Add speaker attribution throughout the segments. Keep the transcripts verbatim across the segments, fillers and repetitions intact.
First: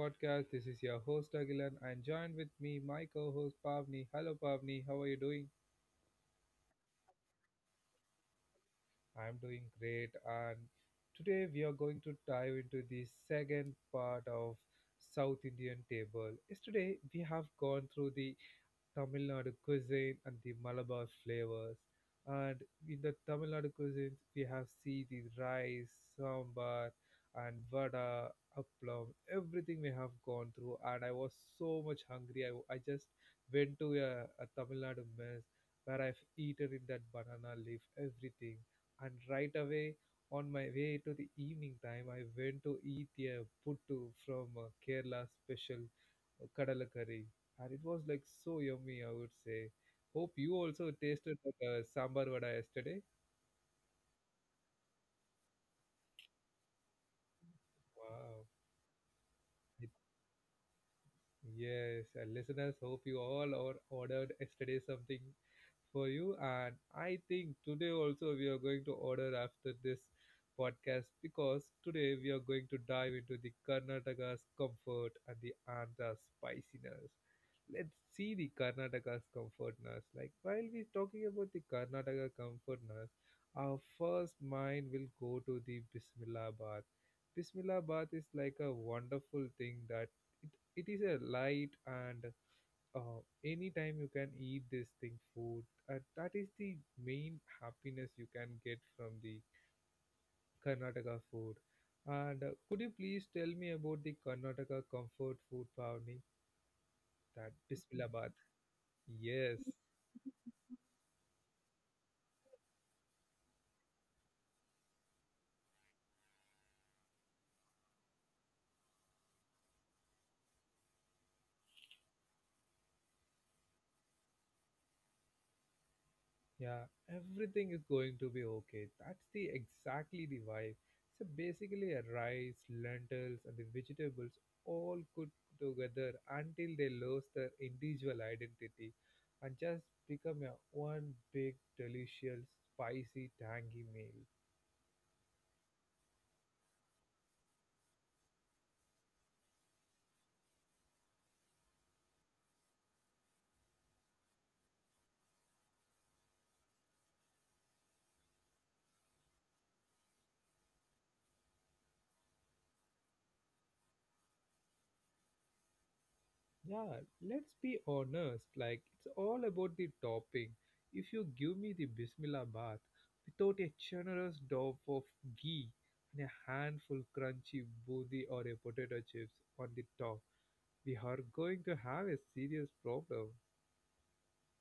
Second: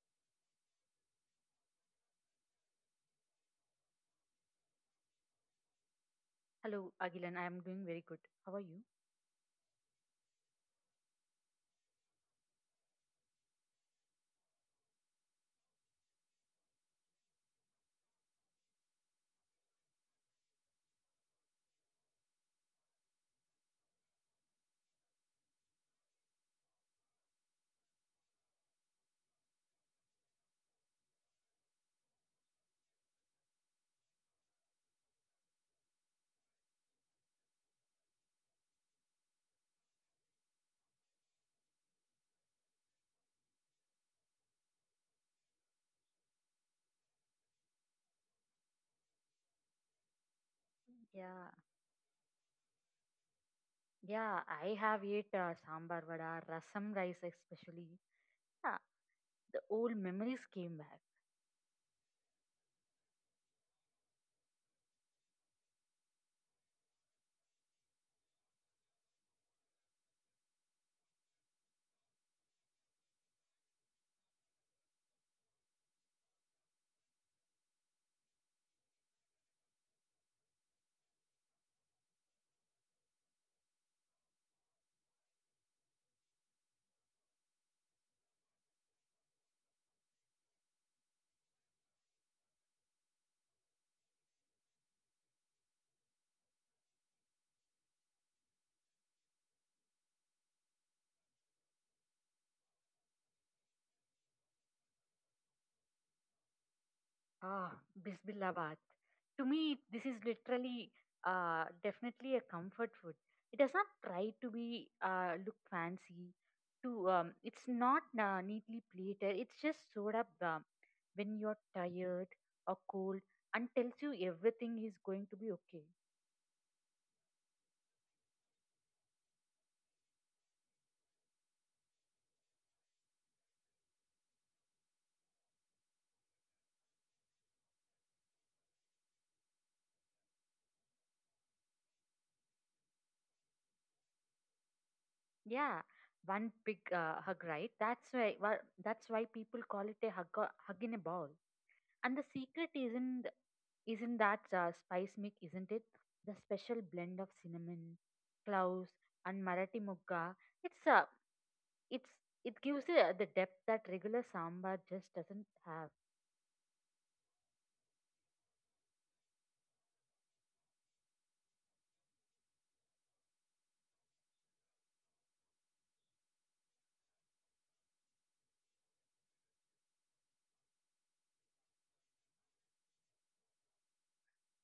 Speaker 1: podcast. This is your host Agilan and joined with me my co-host Pavni. Hello Pavni, how are you doing?
Speaker 2: Hello, Agilan. I am doing very good. How are you?
Speaker 1: I'm doing great and today we are going to dive into the second part of South Indian table. Yesterday we have gone through the Tamil Nadu cuisine and the Malabar flavors. And in the Tamil Nadu cuisine, we have see the rice, sambar, and vada, appam. Everything we have gone through, and I was so much hungry. I, I just went to a, a Tamil Nadu mess where I've eaten in that banana leaf, everything. And right away, on my way to the evening time, I went to eat a puttu from uh, Kerala special uh, kadala curry and it was like so yummy, I would say. Hope you also tasted
Speaker 2: Yeah,
Speaker 1: that uh, sambar vada yesterday.
Speaker 2: yeah. I have ate uh, sambar vada, rasam rice especially.
Speaker 1: Wow.
Speaker 2: Yeah, the old memories came back.
Speaker 1: Yes, and listeners, hope you all or ordered yesterday something for you. And I think today also we are going to order after this podcast because today we are going to dive into the Karnataka's comfort and the Andhra's spiciness. Let's see the Karnataka's comfortness. Like while we're talking about the Karnataka comfortness, our first mind will go to the Bismillah bath. Bismillah bath is like a wonderful thing that it it is a light and uh, anytime you can eat this thing food, uh, that is the main happiness you can get from the karnataka food. And uh, could you please tell me about the karnataka comfort food, Pavni, that
Speaker 2: Ah,
Speaker 1: bismillah?
Speaker 2: Bismillah baat. To
Speaker 1: Yes.
Speaker 2: me, this is literally, uh, definitely a comfort food. It does not try to be uh, look fancy. To um, It's not uh, neatly plated. It's just sort up uh, when you're tired or cold and tells you everything is going to be okay.
Speaker 1: Yeah, everything is going to be okay. That's the exactly the vibe. So basically, a rice, lentils, and the vegetables all cooked together until they lose their individual identity and just become a one big, delicious, spicy, tangy meal.
Speaker 2: Yeah, one big uh, hug, right? That's why wha- that's why people call it a hug or- hug in a ball. And the secret isn't isn't that uh, spice mix, isn't it? The special blend of cinnamon, cloves, and Marathi mugga. It's uh, it's it gives uh, the depth that regular sambar just doesn't have.
Speaker 1: Yeah, let's be honest. Like, it's all about the topping. If you give me the Bismillah bath without a generous dollop of ghee and a handful crunchy booty or a potato chips on the top, we are going to have a serious problem.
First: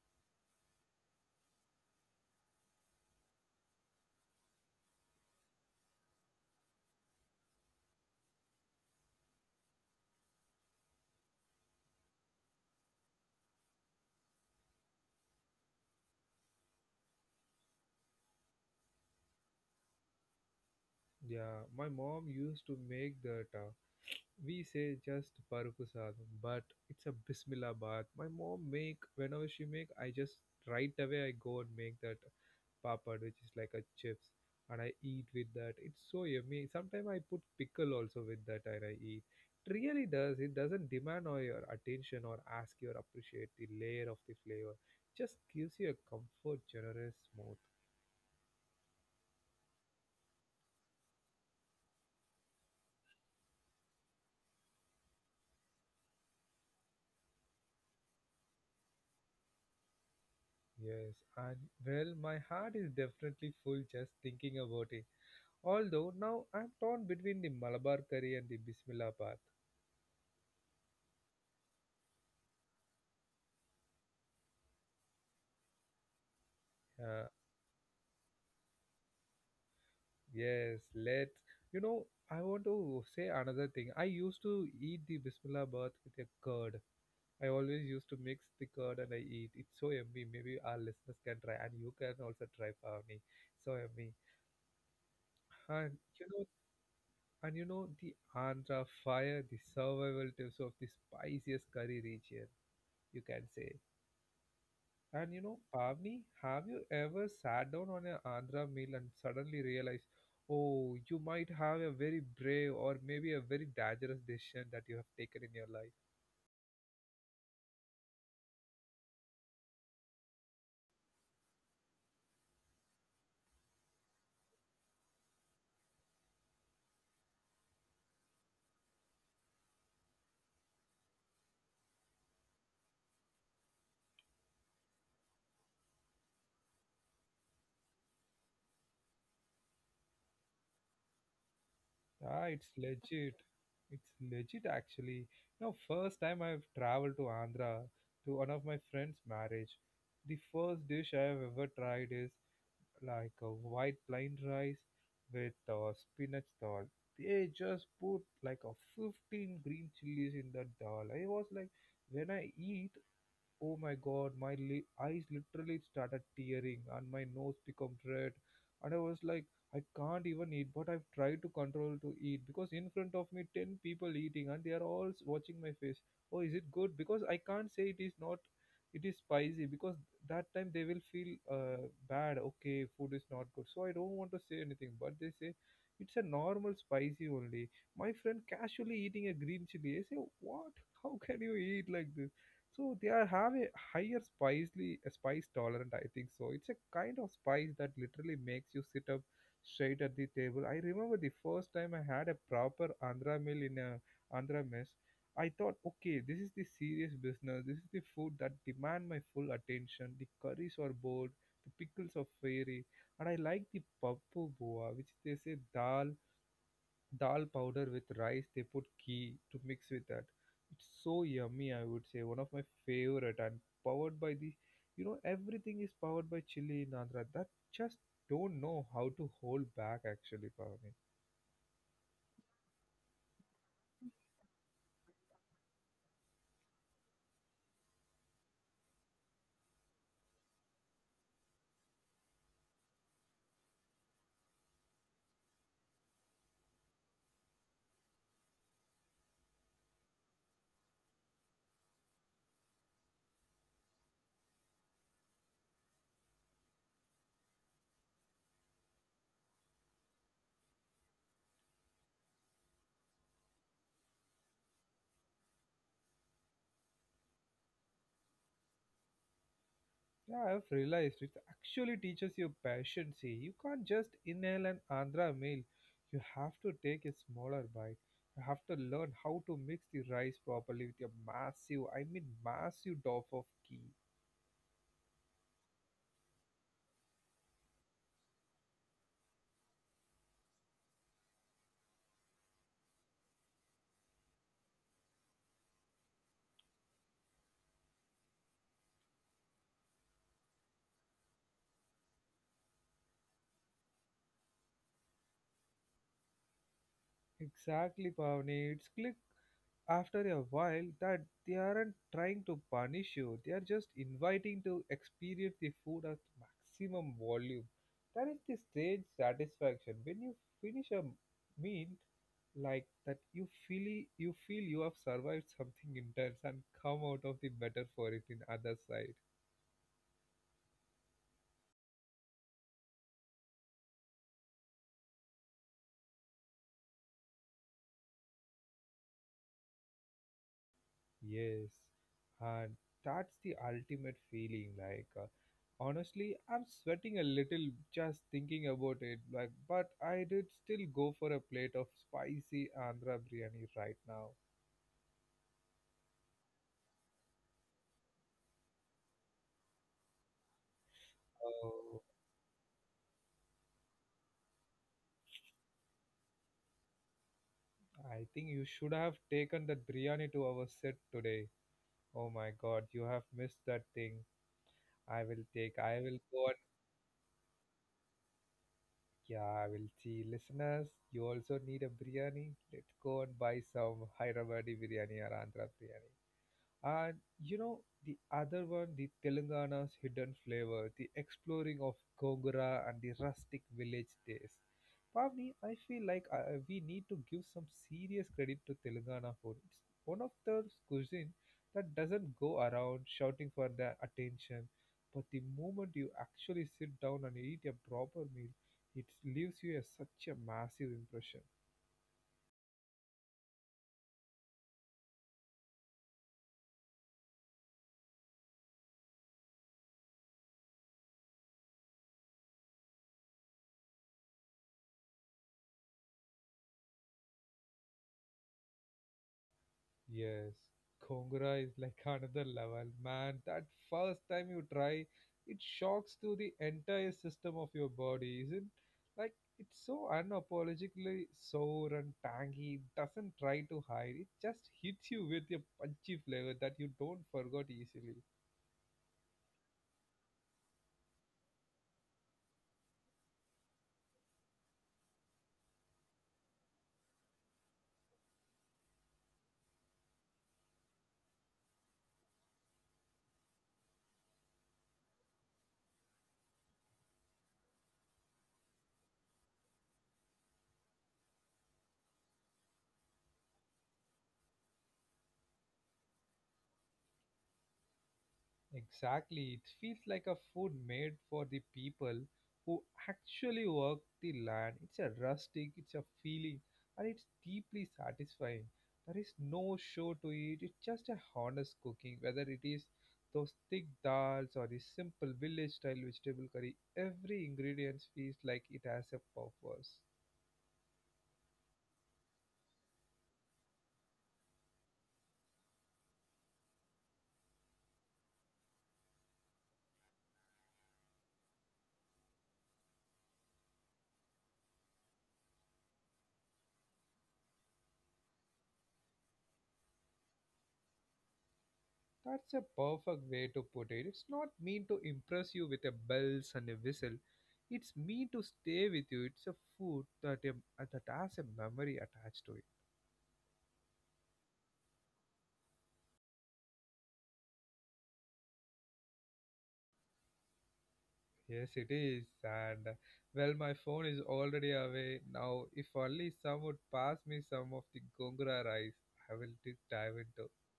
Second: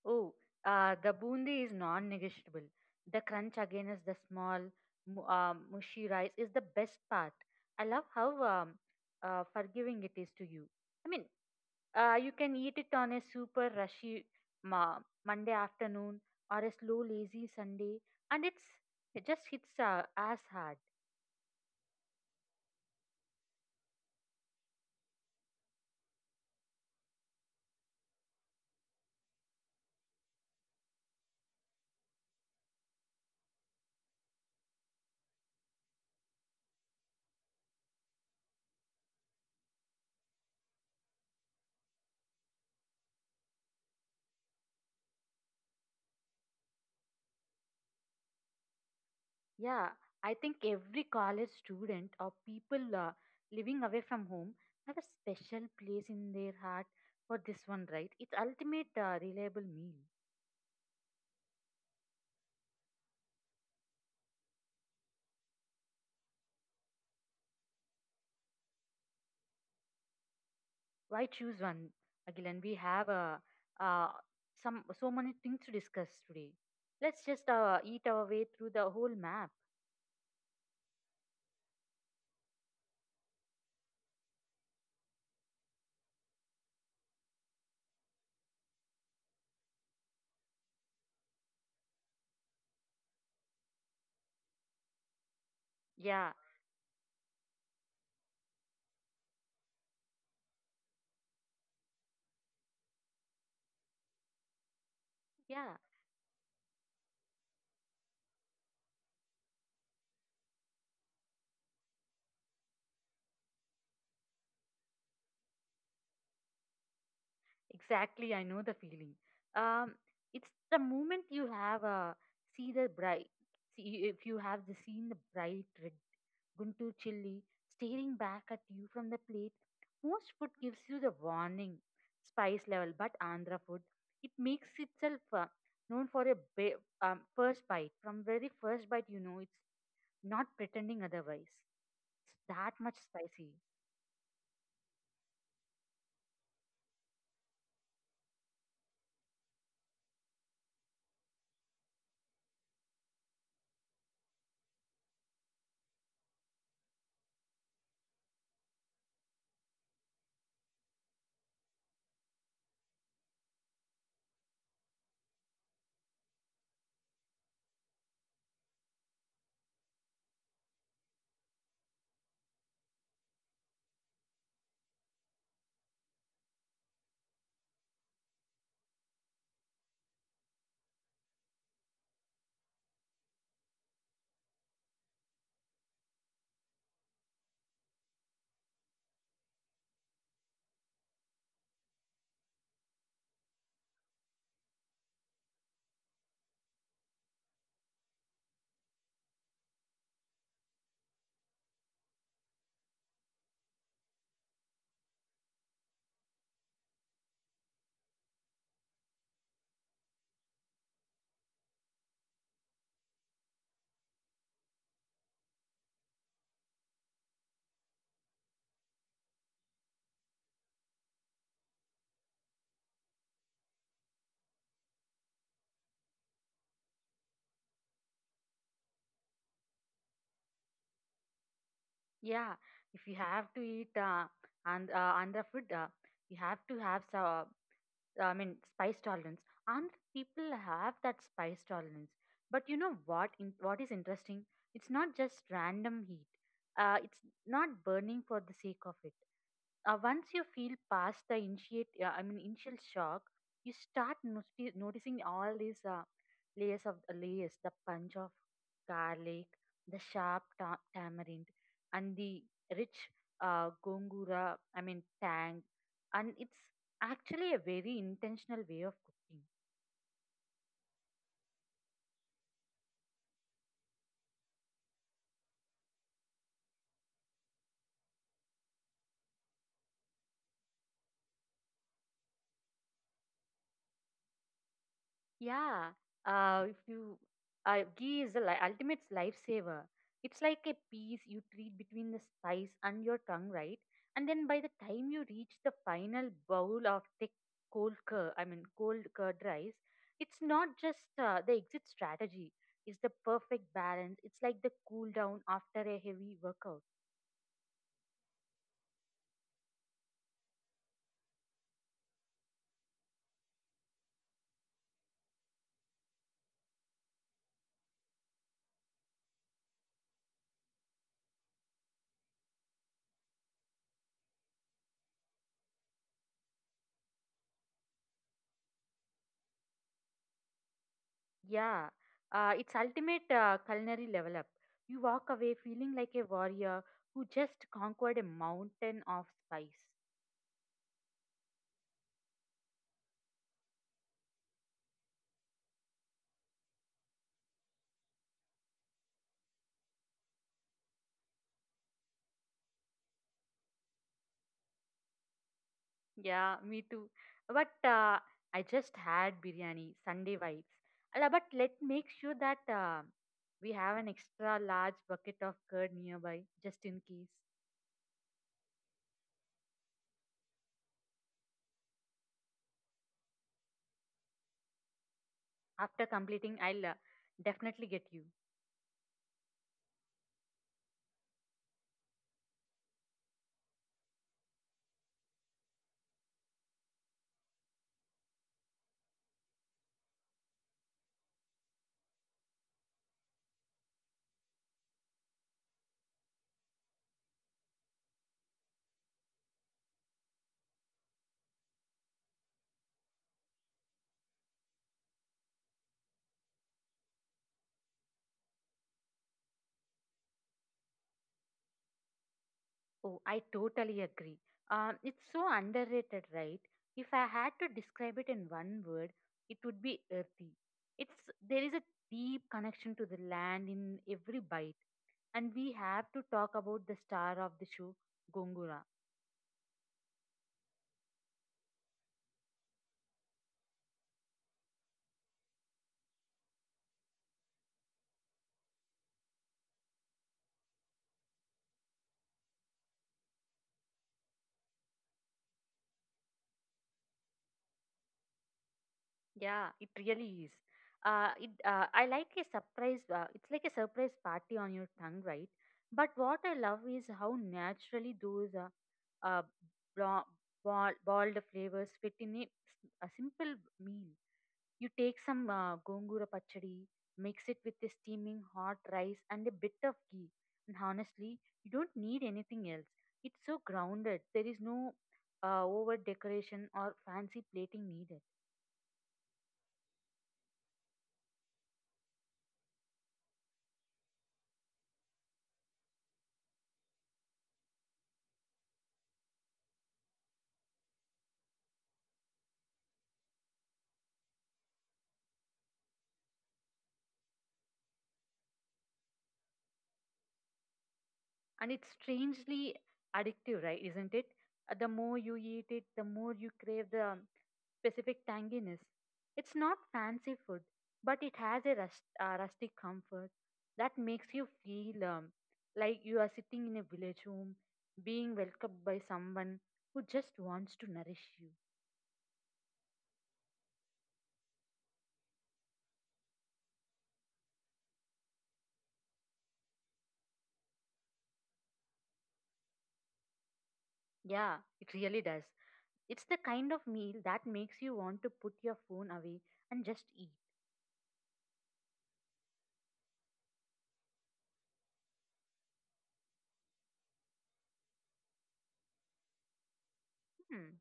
Speaker 2: Oh, uh, the bundi is non-negotiable. The crunch again is the small, mu- uh, mushy rice is the best part. I love how um, uh, forgiving it is to you. I mean, uh, you can eat it on a super rushy ma- Monday afternoon or a slow, lazy Sunday, and it's it just hits uh, as hard.
Speaker 1: Yeah, my mom used to make that. Uh, we say just parukusadam, but it's a Bismillah bath. My mom make whenever she make, I just right away I go and make that papad, which is like a chips, and I eat with that. It's so yummy. Sometimes I put pickle also with that, and I eat. It really does. It doesn't demand all your attention or ask you to appreciate the layer of the flavor. Just gives you a comfort, generous, smooth.
Speaker 2: Yeah, I think every college student or people uh, living away from home have a special place in their heart for this one, right? It's ultimate uh, reliable meal.
Speaker 1: Yes, and well, my heart is definitely full just thinking about it. Although now I'm torn between the Malabar curry and the Bismillah bath.
Speaker 2: Why choose one, Agilan? We have uh, uh, some so many things to discuss today. Let's just uh, eat our way through the whole map.
Speaker 1: Yes, let's. You know, I want to say another thing. I used to eat the Bismillah bath with a curd. I always used to mix the curd and I eat. It's so yummy. Maybe our listeners can try, and you can also try, Pavni. So yummy. And you
Speaker 2: Yeah,
Speaker 1: know, and you know, the Andhra fire, the survival tips of the spiciest curry region, you can say. And you know,
Speaker 2: yeah,
Speaker 1: Pavni, have you ever sat down on an Andhra meal and suddenly realized, oh, you might have a very brave or maybe a very dangerous decision that you have taken in your life?
Speaker 2: exactly. I know the feeling. Um, it's the moment you have uh, see the bright. See if you have the seen the bright red Guntur chilli, staring back at you from the plate. Most food gives you the warning spice level, but Andhra food, it makes itself uh, known for a ba- um, first bite. From very first bite, you know it's not pretending otherwise.
Speaker 1: Ah,
Speaker 2: It's
Speaker 1: it's
Speaker 2: that much
Speaker 1: legit.
Speaker 2: spicy.
Speaker 1: It's legit actually. You know, first time I've traveled to Andhra to one of my friend's marriage, the first dish I have ever tried is like a white plain rice with a spinach dal. They just put like a fifteen green chilies in that dal. I was like, when I eat, oh my god, my li- eyes literally started tearing and my nose became red. And I was like, I can't even eat, but I've tried to control to eat because in front of me, ten people eating and they are all s- watching my face. Oh, is it good? Because I can't say it is not, it is spicy, because that time they will feel uh, bad. Okay, food is not good. So I don't want to say anything, but they say it's a normal spicy only. My friend casually eating a green chili. I say, what? How can you eat like this? So they are have a higher spicely spice tolerant, I think so. It's a kind of spice that literally makes you sit up straight at the table. I remember the first time I had a proper Andhra meal in a Andhra mess. I thought, okay, this is the serious business. This is the food that demand my full attention. The curries are bold, the pickles are fiery, and I like the pappu boa, which they say dal dal powder with rice. They put ghee to mix with that. It's so yummy, I would say. One of my favorite, and powered by the, you know, everything is powered by chili in Andhra. That just don't know how to hold back actually, Pavani.
Speaker 2: Yeah, if you have to eat uh, and uh, Andhra food, uh, you have to have some, I mean, spice tolerance. And people have that spice tolerance. But you know what? In, what is interesting? It's not just random heat. Uh, it's not burning for the sake of it. Uh, once you feel past the initiate, uh, I mean, initial shock, you start noti- noticing all these uh, layers of uh, layers: the punch of garlic, the sharp ta- tamarind, and the rich uh, gongura. I mean, tang, and it's actually, a very intentional way of cooking.
Speaker 1: Yeah, I've realized it actually teaches you patience. See, you can't just inhale an Andhra meal. You have to take a smaller bite. You have to learn how to mix the rice properly with your massive, I mean massive doff of ghee.
Speaker 2: Yeah, uh, if you uh, ghee is the li- ultimate lifesaver. It's like a piece you treat between the spice and your tongue, right? And then by the time you reach the final bowl of thick cold curd, I mean cold curd rice, it's not just uh, the exit strategy. It's the perfect balance. It's like the cool down after a heavy workout.
Speaker 1: Exactly, Pavani. It's click after a while that they aren't trying to punish you, they are just inviting to experience the food at maximum volume. That is the strange satisfaction when you finish a meal like that. You feel you feel you have survived something intense and come out of the better for it in other side.
Speaker 2: Yeah, uh, it's ultimate uh, culinary level up. You walk away feeling like a warrior who just conquered a mountain of spice.
Speaker 1: Yes, and that's the ultimate feeling. Like, uh, honestly, I'm sweating a little just thinking about it. Like, but I did still go for a plate of spicy Andhra biryani right now.
Speaker 2: Yeah, me too. But uh, I just had biryani, Sunday vibes. Ala, but let
Speaker 1: Oh,
Speaker 2: make sure that uh, we have an extra large bucket of curd nearby, just in case.
Speaker 1: I think you should have taken that biryani to our set today. Oh my God, you have missed that thing. I will take. I
Speaker 2: After
Speaker 1: will go
Speaker 2: completing,
Speaker 1: and
Speaker 2: I'll uh, definitely get you.
Speaker 1: yeah, I will see. Listeners, you also need a biryani. Let's go and buy some Hyderabadi biryani or Andhra biryani. And you know, the other one, the Telangana's hidden flavor, the exploring of Gongora and the rustic village taste. Pavni, I feel like uh, uh, we need to give some serious credit to Telangana for it's one of the cuisine that doesn't go around shouting for the attention, but the moment you actually sit down and eat a proper meal, it leaves you a, such a massive impression.
Speaker 2: Oh, I totally agree. Um, it's so underrated, right? If I had to describe it in one word, it would be earthy. It's There is a deep connection to the land in every bite, and we have to talk about the star of the show, Gongura.
Speaker 1: Yes, Khongra is like another level, man. That first time you try, it shocks to the entire system of your body, isn't? Like it's so unapologetically sour and tangy. It doesn't try to hide. It just hits you with a punchy flavor that you don't forget easily.
Speaker 2: Yeah, it really is. Uh, it uh, I like a surprise. Uh, it's like a surprise party on your tongue, right? But what I love is how naturally those uh, uh, blo- ball, boiled flavors fit in a, s- a simple meal. You take some uh, gongura pachadi, mix it with a steaming hot rice and a bit of ghee, and honestly, you don't need anything else. It's so grounded. There is no uh, over decoration or fancy plating needed.
Speaker 1: Exactly. It feels like a food made for the people who actually work the land. It's a rustic, it's a feeling, and it's deeply satisfying. There is no show to it. It's just a honest cooking, whether it is those thick dals or the simple village style vegetable curry. Every ingredient feels like it has a purpose.
Speaker 2: And it's strangely addictive, right? Isn't it? Uh, the more you eat it, the more you crave the specific tanginess. It's not fancy food, but it has a rust, uh, rustic comfort that makes you feel um, like you are sitting in a village home, being welcomed by someone who just wants to nourish you.
Speaker 1: That's a perfect way to put it. It's not meant to impress you with a bells and a whistle. It's meant to stay with you. It's a food that a, that has a memory attached to it.
Speaker 2: Yeah, it really does. It's the kind of meal that makes you want to put your phone away and just eat.
Speaker 1: Yes, it is. And uh, well, my phone is already away now. If only some would pass me some of the gongura rice, I will di- dive into.
Speaker 2: Hmm.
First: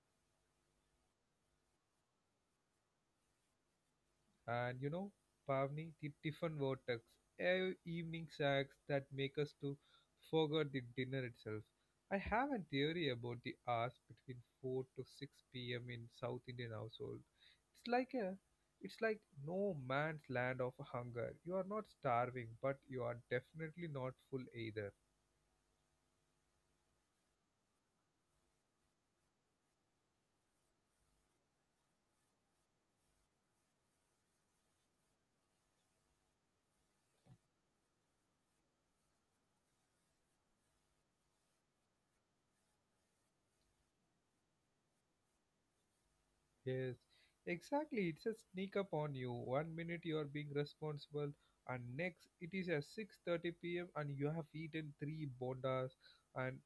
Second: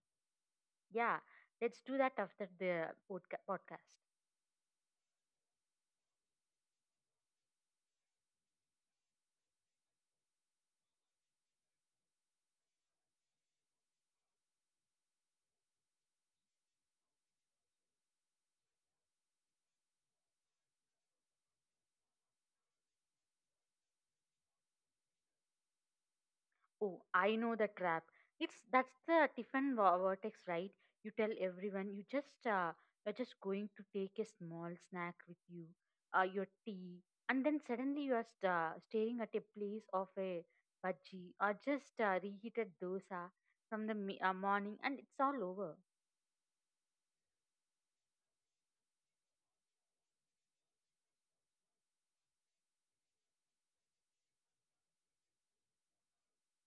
Speaker 2: Yeah, let's do that after the podca- podcast.
Speaker 1: And you know, Pavni, the Tiffin vortex, ev- evening snacks that make us to forget the dinner itself. I have a theory about the hours between four to six p m in South Indian household. It's like a, it's like no man's land of hunger. You are not starving, but you are definitely not full either.
Speaker 2: Oh, I know the trap. It's That's the Tiffin vo- vortex, right? You tell everyone you just uh, you're just going to take a small snack with you, uh, your tea, and then suddenly you are st- uh, staring at a place of a budgie or just uh, reheated dosa from the mi- uh, morning, and it's all over.
Speaker 1: Yes, exactly. It's a sneak up on you. One minute you are being responsible, and next it is at six thirty p m and you have eaten three bondas, and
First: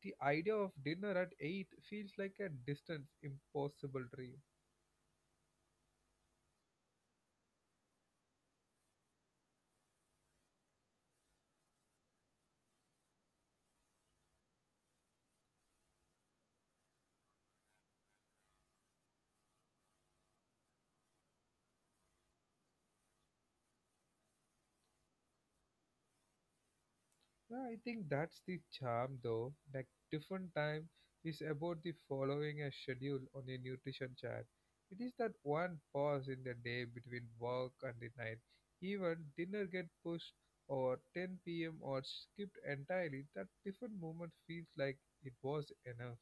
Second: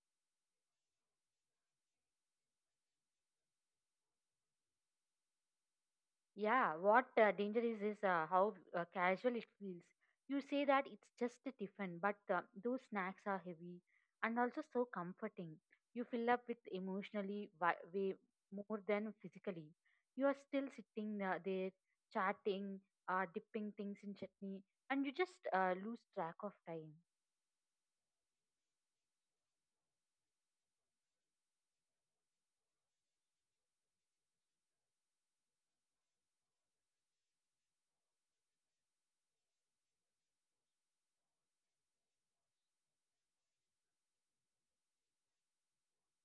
Speaker 1: the idea of dinner at eight feels like a distant, impossible dream.
Speaker 2: Yeah, what uh, danger is is uh, how uh, casual it feels. You say that it's just a tiffin, but uh, those snacks are heavy and also so comforting. You fill up with emotionally wi- way more than physically. You are still sitting uh, there chatting, uh, dipping things in chutney, and you just uh, lose track of time.
Speaker 1: Yeah, I think that's the charm though. Like different time is about the following a schedule on a nutrition chart. It is that one pause in the day between work and the night. Even dinner get pushed or ten p m or skipped entirely. That different moment feels like it was enough.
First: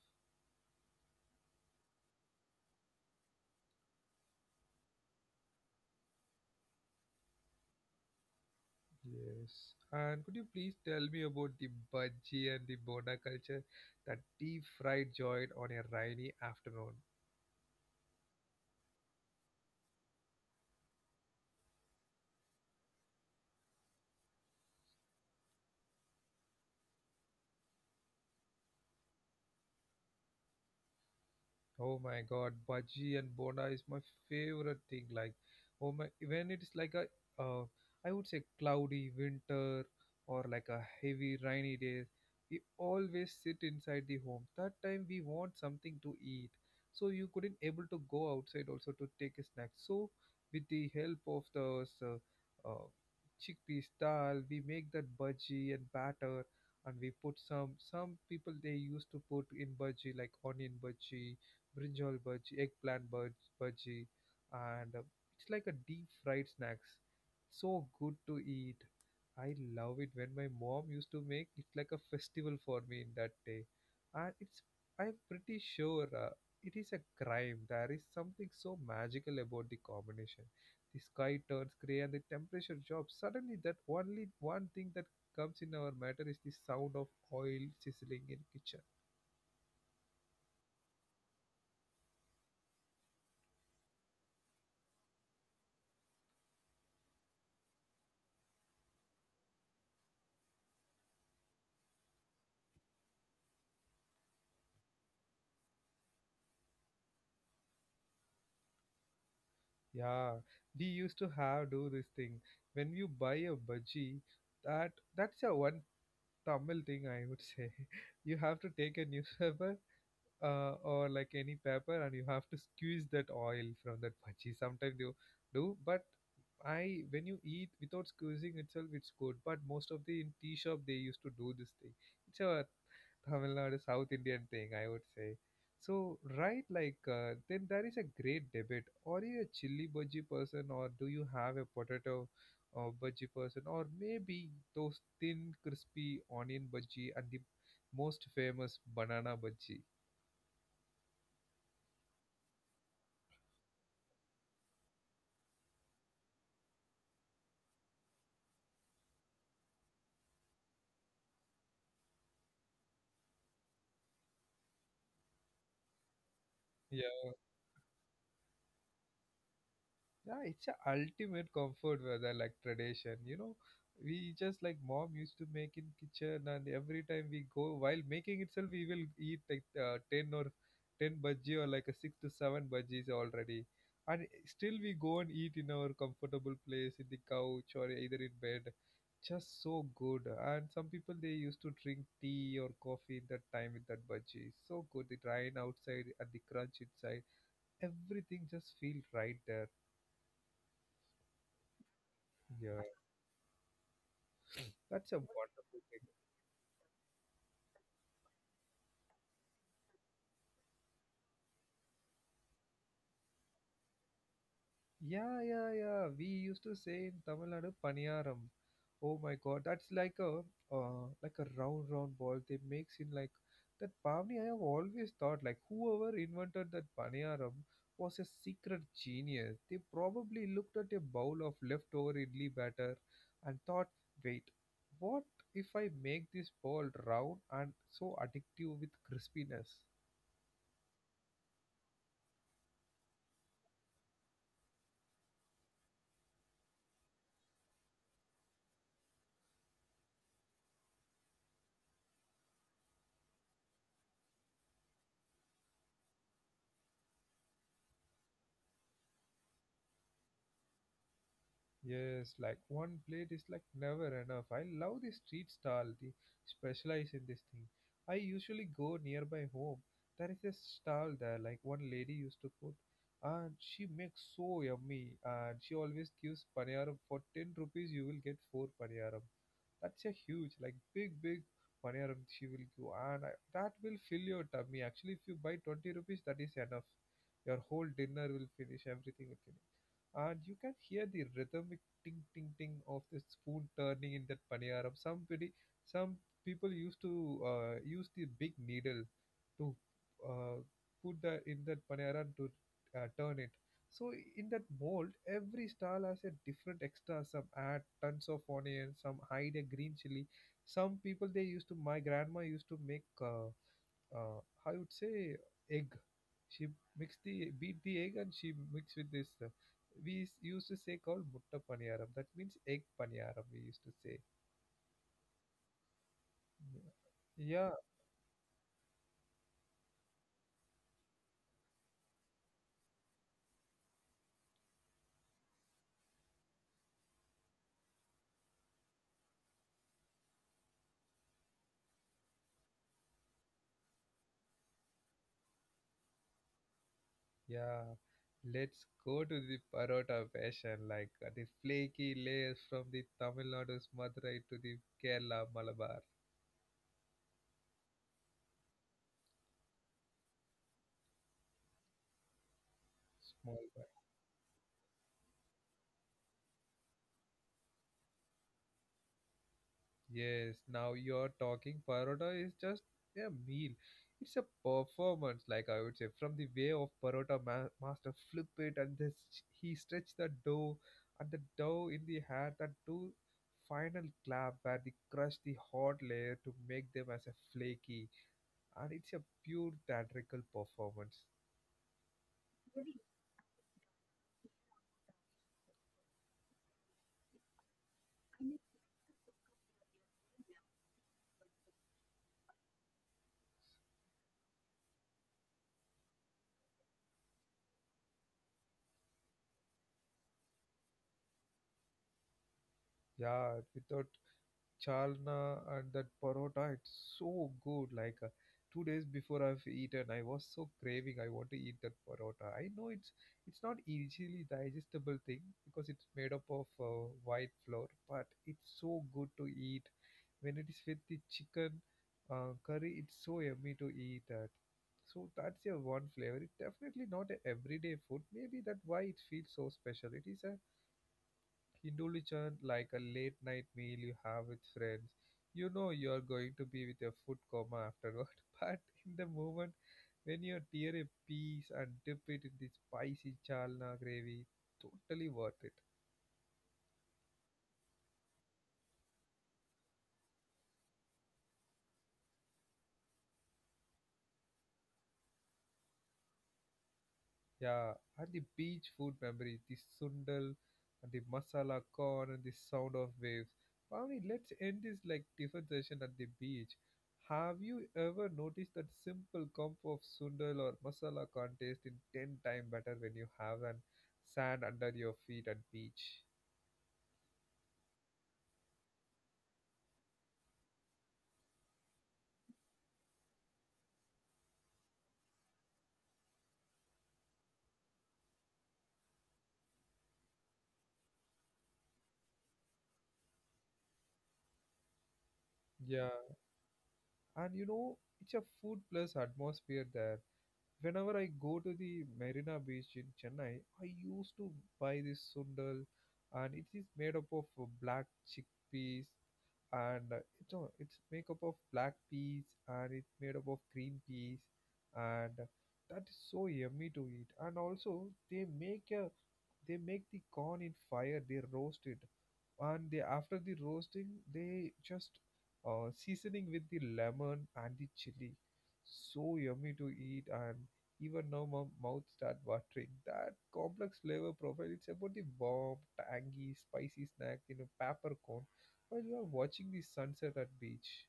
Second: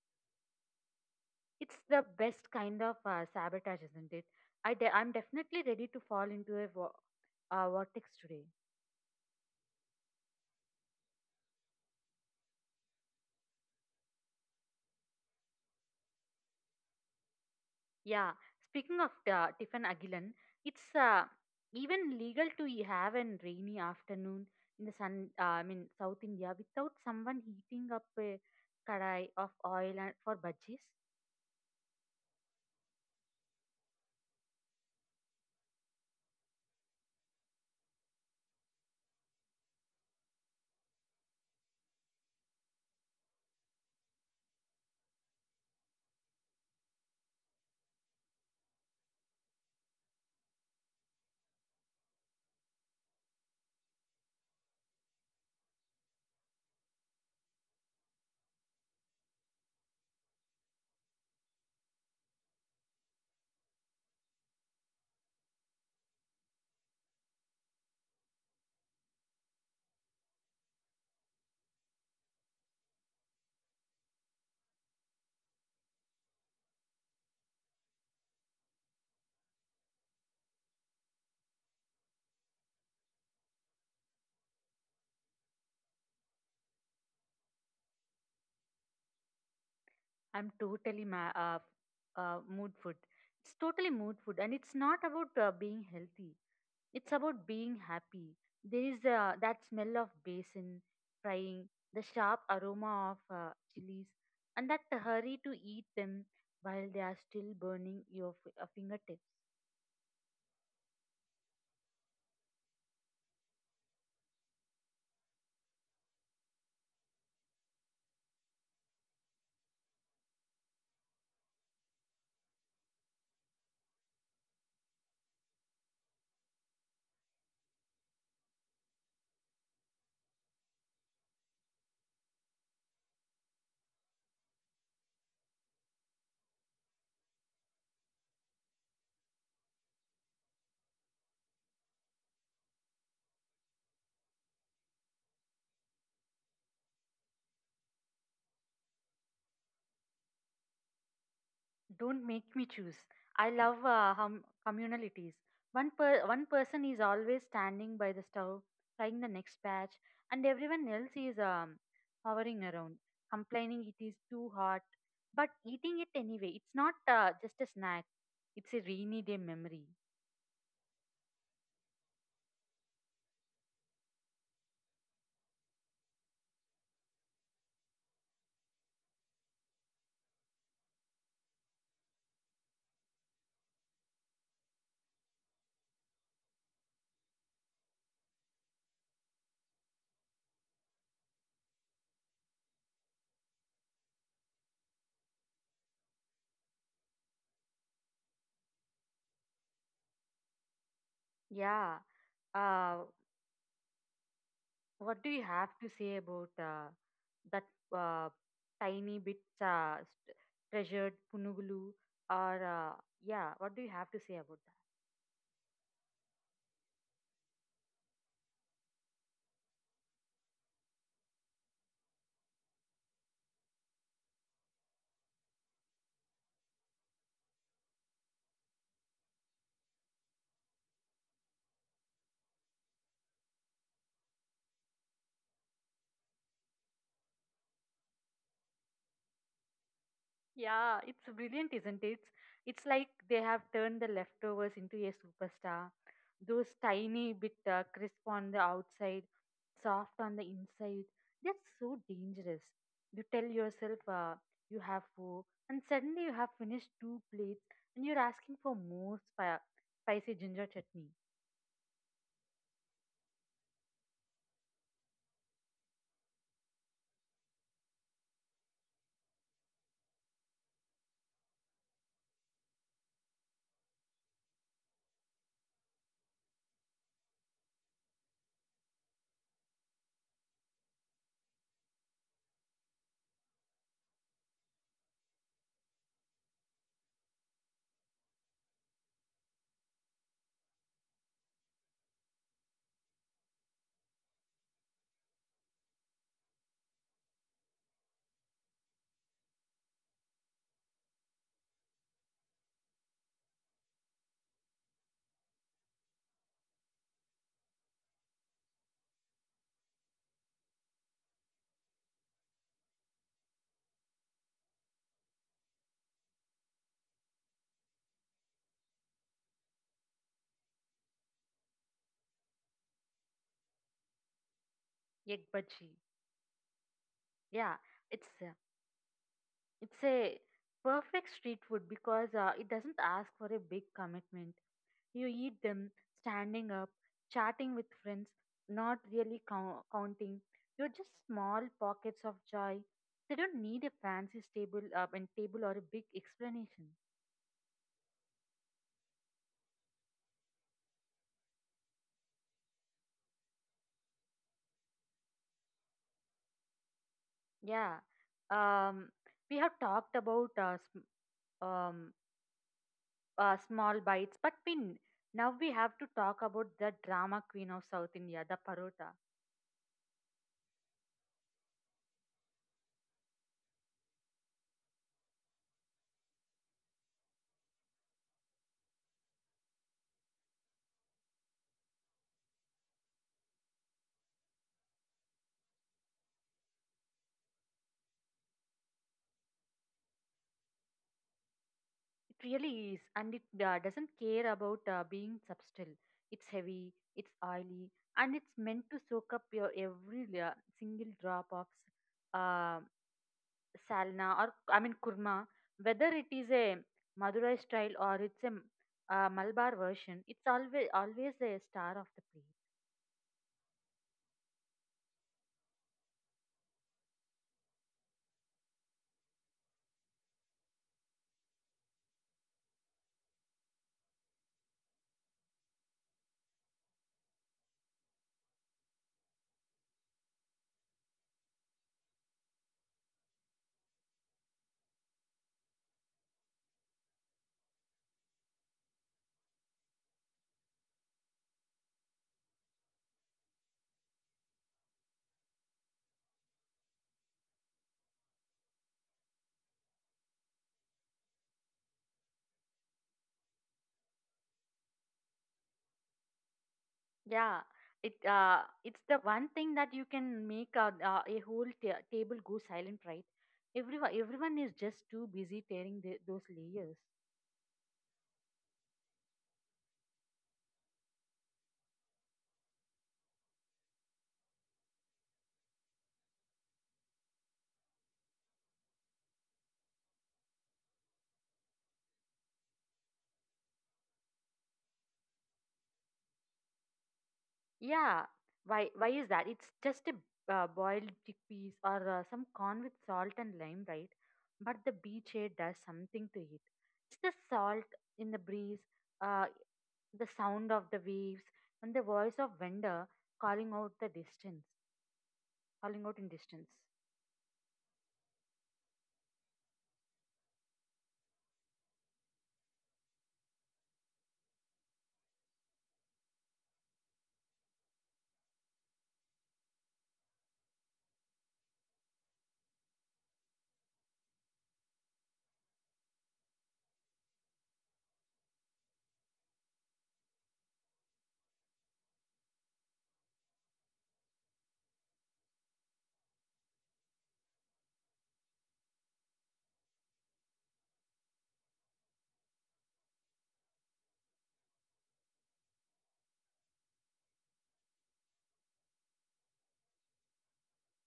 Speaker 2: It's the best kind of uh, sabotage, isn't it? I de- I'm definitely ready to fall into a vo- uh, vortex today.
Speaker 1: Yes. And could you please tell me about the budgie and the boda culture, that deep fried joint on a rainy afternoon?
Speaker 2: Yeah, speaking of uh, Tiffin Agilon, it's uh, even legal to y- have a rainy afternoon in the sun, uh, I mean, South India, without someone heating up a kadai of oil and for bhajis.
Speaker 1: Oh my god, bhaji and bonda is my favorite thing. Like, oh my, when it's like a, uh, I would say cloudy winter or like a heavy rainy day, we always sit inside the home. That time we want something to eat, so you couldn't able to go outside also to take a snack. So, with the help of the uh, uh, chickpeas dal, we make that bhaji and batter, and we put some. Some people they used to put in bhaji like onion bhaji brinjal bhaji, eggplant bhaj- bhaji, and uh, it's like a deep fried snacks. So good to eat. I love it when my mom used to make it like a festival for me in that day. And it's I'm pretty sure uh, it is a crime. There is something so magical about the combination. The sky turns grey and the temperature drops. Suddenly, that only one thing that comes in our matter is the sound of oil sizzling in kitchen.
Speaker 2: I'm totally ma- uh, uh, mood food. It's totally mood food, and it's not about uh, being healthy. It's about being happy. There is uh, that smell of basin frying, the sharp aroma of uh, chilies, and that hurry to eat them while they are still burning your f- uh, fingertips.
Speaker 1: Yeah, we used to have do this thing when you buy a budgie, that that's a one Tamil thing, I would say. You have to take a newspaper uh, or like any paper and you have to squeeze that oil from that bhaji. Sometimes you do, but I when you eat without squeezing itself, it's good. But most of the in tea shop they used to do this thing. It's a Tamil Nadu South Indian thing, I would say. So right, like uh, then there is a great debate. Are you a chili bhaji person or do you have a potato or bhaji person, or maybe those thin, crispy onion bhaji and the most famous banana bhaji.
Speaker 2: Don't make me choose. I love uh, hum- communalities. One per- one person is always standing by the stove, frying the next batch, and everyone else is um, hovering around, complaining it is too hot, but eating it anyway. It's not
Speaker 1: Yeah,
Speaker 2: uh, just a snack. It's a rainy day memory.
Speaker 1: Yeah, it's a ultimate comfort weather like tradition. You know, we just like mom used to make in kitchen, and every time we go while making itself, we will eat like uh, ten or ten bhaji or like a six to seven bhajis already, and still we go and eat in our comfortable place in the couch or either in bed. Just so good. And some people they used to drink tea or coffee in that time with that bhaji. So good. The rain outside and the crunch inside. Everything just feel right there.
Speaker 2: Yeah.
Speaker 1: Yeah.
Speaker 2: Uh,
Speaker 1: That's a
Speaker 2: what do you have
Speaker 1: wonderful
Speaker 2: to
Speaker 1: thing.
Speaker 2: say about uh, that uh, tiny bit uh, st- treasured punugulu or uh, yeah? What do you have to say about that?
Speaker 1: Yeah, yeah, yeah. We used to say in Tamil Nadu, paniyaram. Oh my God, that's like a uh, like a round round ball they makes in like that Pavni. I have always thought like whoever invented that paniyaram was a secret genius. They probably looked at a bowl of leftover idli batter and thought, wait, what if I make this ball round and so addictive with crispiness?
Speaker 2: Yeah, it's brilliant, isn't it? It's like they have turned the leftovers into a superstar. Those tiny bit uh, crisp on the outside, soft on the inside. That's so dangerous. You tell yourself uh, you have four, and suddenly you have finished two plates, and you're asking for more spi- spicy ginger chutney,
Speaker 1: Yes, like one plate is like never enough. I love the street stall. They specialize in this thing. I usually go nearby home. There is a stall there, like one lady used to put, and she makes so yummy. And she always gives paniyaram for ten rupees. You will get four paniyaram. That's a huge, like big, big paniyaram she will give, and I, that will fill your tummy. Actually, if you buy twenty rupees, that is enough. Your whole dinner will finish. Everything will finish and you can hear the rhythmic ting ting ting of the spoon turning in that paniyaram. Some pretty, some people used to uh, use the big needle to uh, put that in that paniyaram to uh, turn it. So in that mold, every stall has a different extra. Some add tons of onion, some hide a green chili. Some people they used to. My grandma used to make. Uh, uh, I would say egg. She mix the beat the egg and she mix with this. Uh, we s- used to say called mutta paniyaram. That means egg paniyaram. We used to say.
Speaker 2: egg bhaji.
Speaker 1: Yeah, yeah.
Speaker 2: Yeah, it's uh, It's a perfect street food because uh, it doesn't ask for a big commitment. You eat them standing up, chatting with friends, not really count- counting. You're just small pockets of joy. They don't need a fancy stable uh, and table or a big explanation.
Speaker 1: yeah. Let's go to the parota fashion, like uh, the flaky layers from the Tamil Nadu's Madurai to the Kerala Malabar.
Speaker 2: Yeah. Um, we have talked about uh, sm- um, uh,
Speaker 1: Small.
Speaker 2: small bites, but we, n- now we have to talk about the drama queen of South India, the parota.
Speaker 1: Yes, now you're talking. Parota is just a meal. It's a performance, like I would say, from the way of Parota ma- master flip it and this, he stretch the dough and the dough in the hand and do final clap where they crush the hot layer to make them as a flaky. And it's a pure theatrical performance.
Speaker 2: It really is, and it uh, doesn't care about uh, being subtle. It's heavy, it's oily, and it's meant to soak up your every la- single drop of uh, salna, or I mean kurma. Whether it is a Madurai style, or it's a uh, Malabar version, it's always always a star of the plate.
Speaker 1: Yeah, without chalna and that parota. It's so good. Like uh, two days before I've eaten, I was so craving. I want to eat that parota. I know it's it's not easily digestible thing because it's made up of uh, white flour, but it's so good to eat. When it is with the chicken uh, curry, it's so yummy to eat that. So that's your one flavor. It's definitely not a everyday food. Maybe that why it feels so special. It is a Kindulichan like a late night meal you have with friends. You know you're going to be with a food coma afterward, but in the moment when you tear a piece and dip it in the spicy chalna gravy, totally worth it.
Speaker 2: Yeah, it uh, it's the one thing that you can make a, uh, a whole ta- table go silent, right? Everyone everyone is just too busy tearing the, those layers.
Speaker 1: Yeah, and the beach food memory, the sundal, and the masala corn, and the sound of waves. Pavni, let's end this like different session at the beach. Have you ever noticed that simple cup of sundal or masala corn tastes in ten times better when you have an sand under your feet at beach?
Speaker 2: Yeah, why why is that? It's just a uh, boiled chickpeas or uh, some corn with salt and lime, right? But the beach air does something to it. It's the salt in the breeze, uh, the sound of the waves, and the voice of vendor calling out the distance, calling
Speaker 1: Yeah,
Speaker 2: out in distance.
Speaker 1: and you know it's a food plus atmosphere there. Whenever I go to the Marina Beach in Chennai, I used to buy this sundal, and it is made up of uh, black chickpeas, and uh, it's all it's made up of black peas, and it's made up of green peas, and that is so yummy to eat. And also, they make a they make the corn in fire. They roast it, and they after the roasting, they just uh, seasoning with the lemon and the chili so yummy to eat and even now, my mouth start watering. That complex flavor profile, it's about the warm, tangy, spicy snack in a paper cone while you are watching the sunset at beach.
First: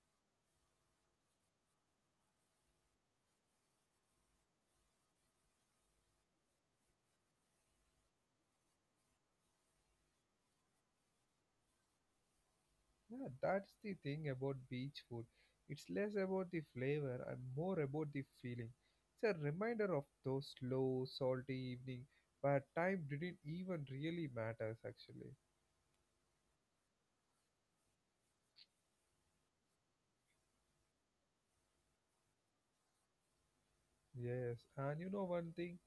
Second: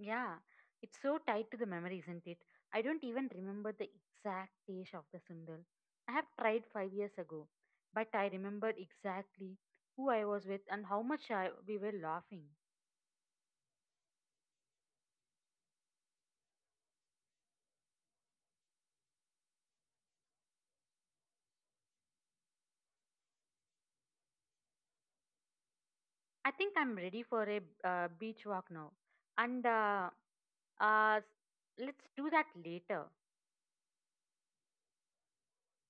Speaker 2: Yeah, it's so tied to the memory, isn't it? I don't even remember the exact taste of the sundal I have tried five years ago, but I remembered exactly who I was with and how much I, we were laughing.
Speaker 1: Yeah, that's the thing about beach food. It's less about the flavor and more about the feeling. It's a reminder of those slow, salty evening where time didn't even really matters actually.
Speaker 2: I think I'm ready for a uh, beach walk now, and uh, uh, let's do that later.
Speaker 1: Yes, and you know one thing,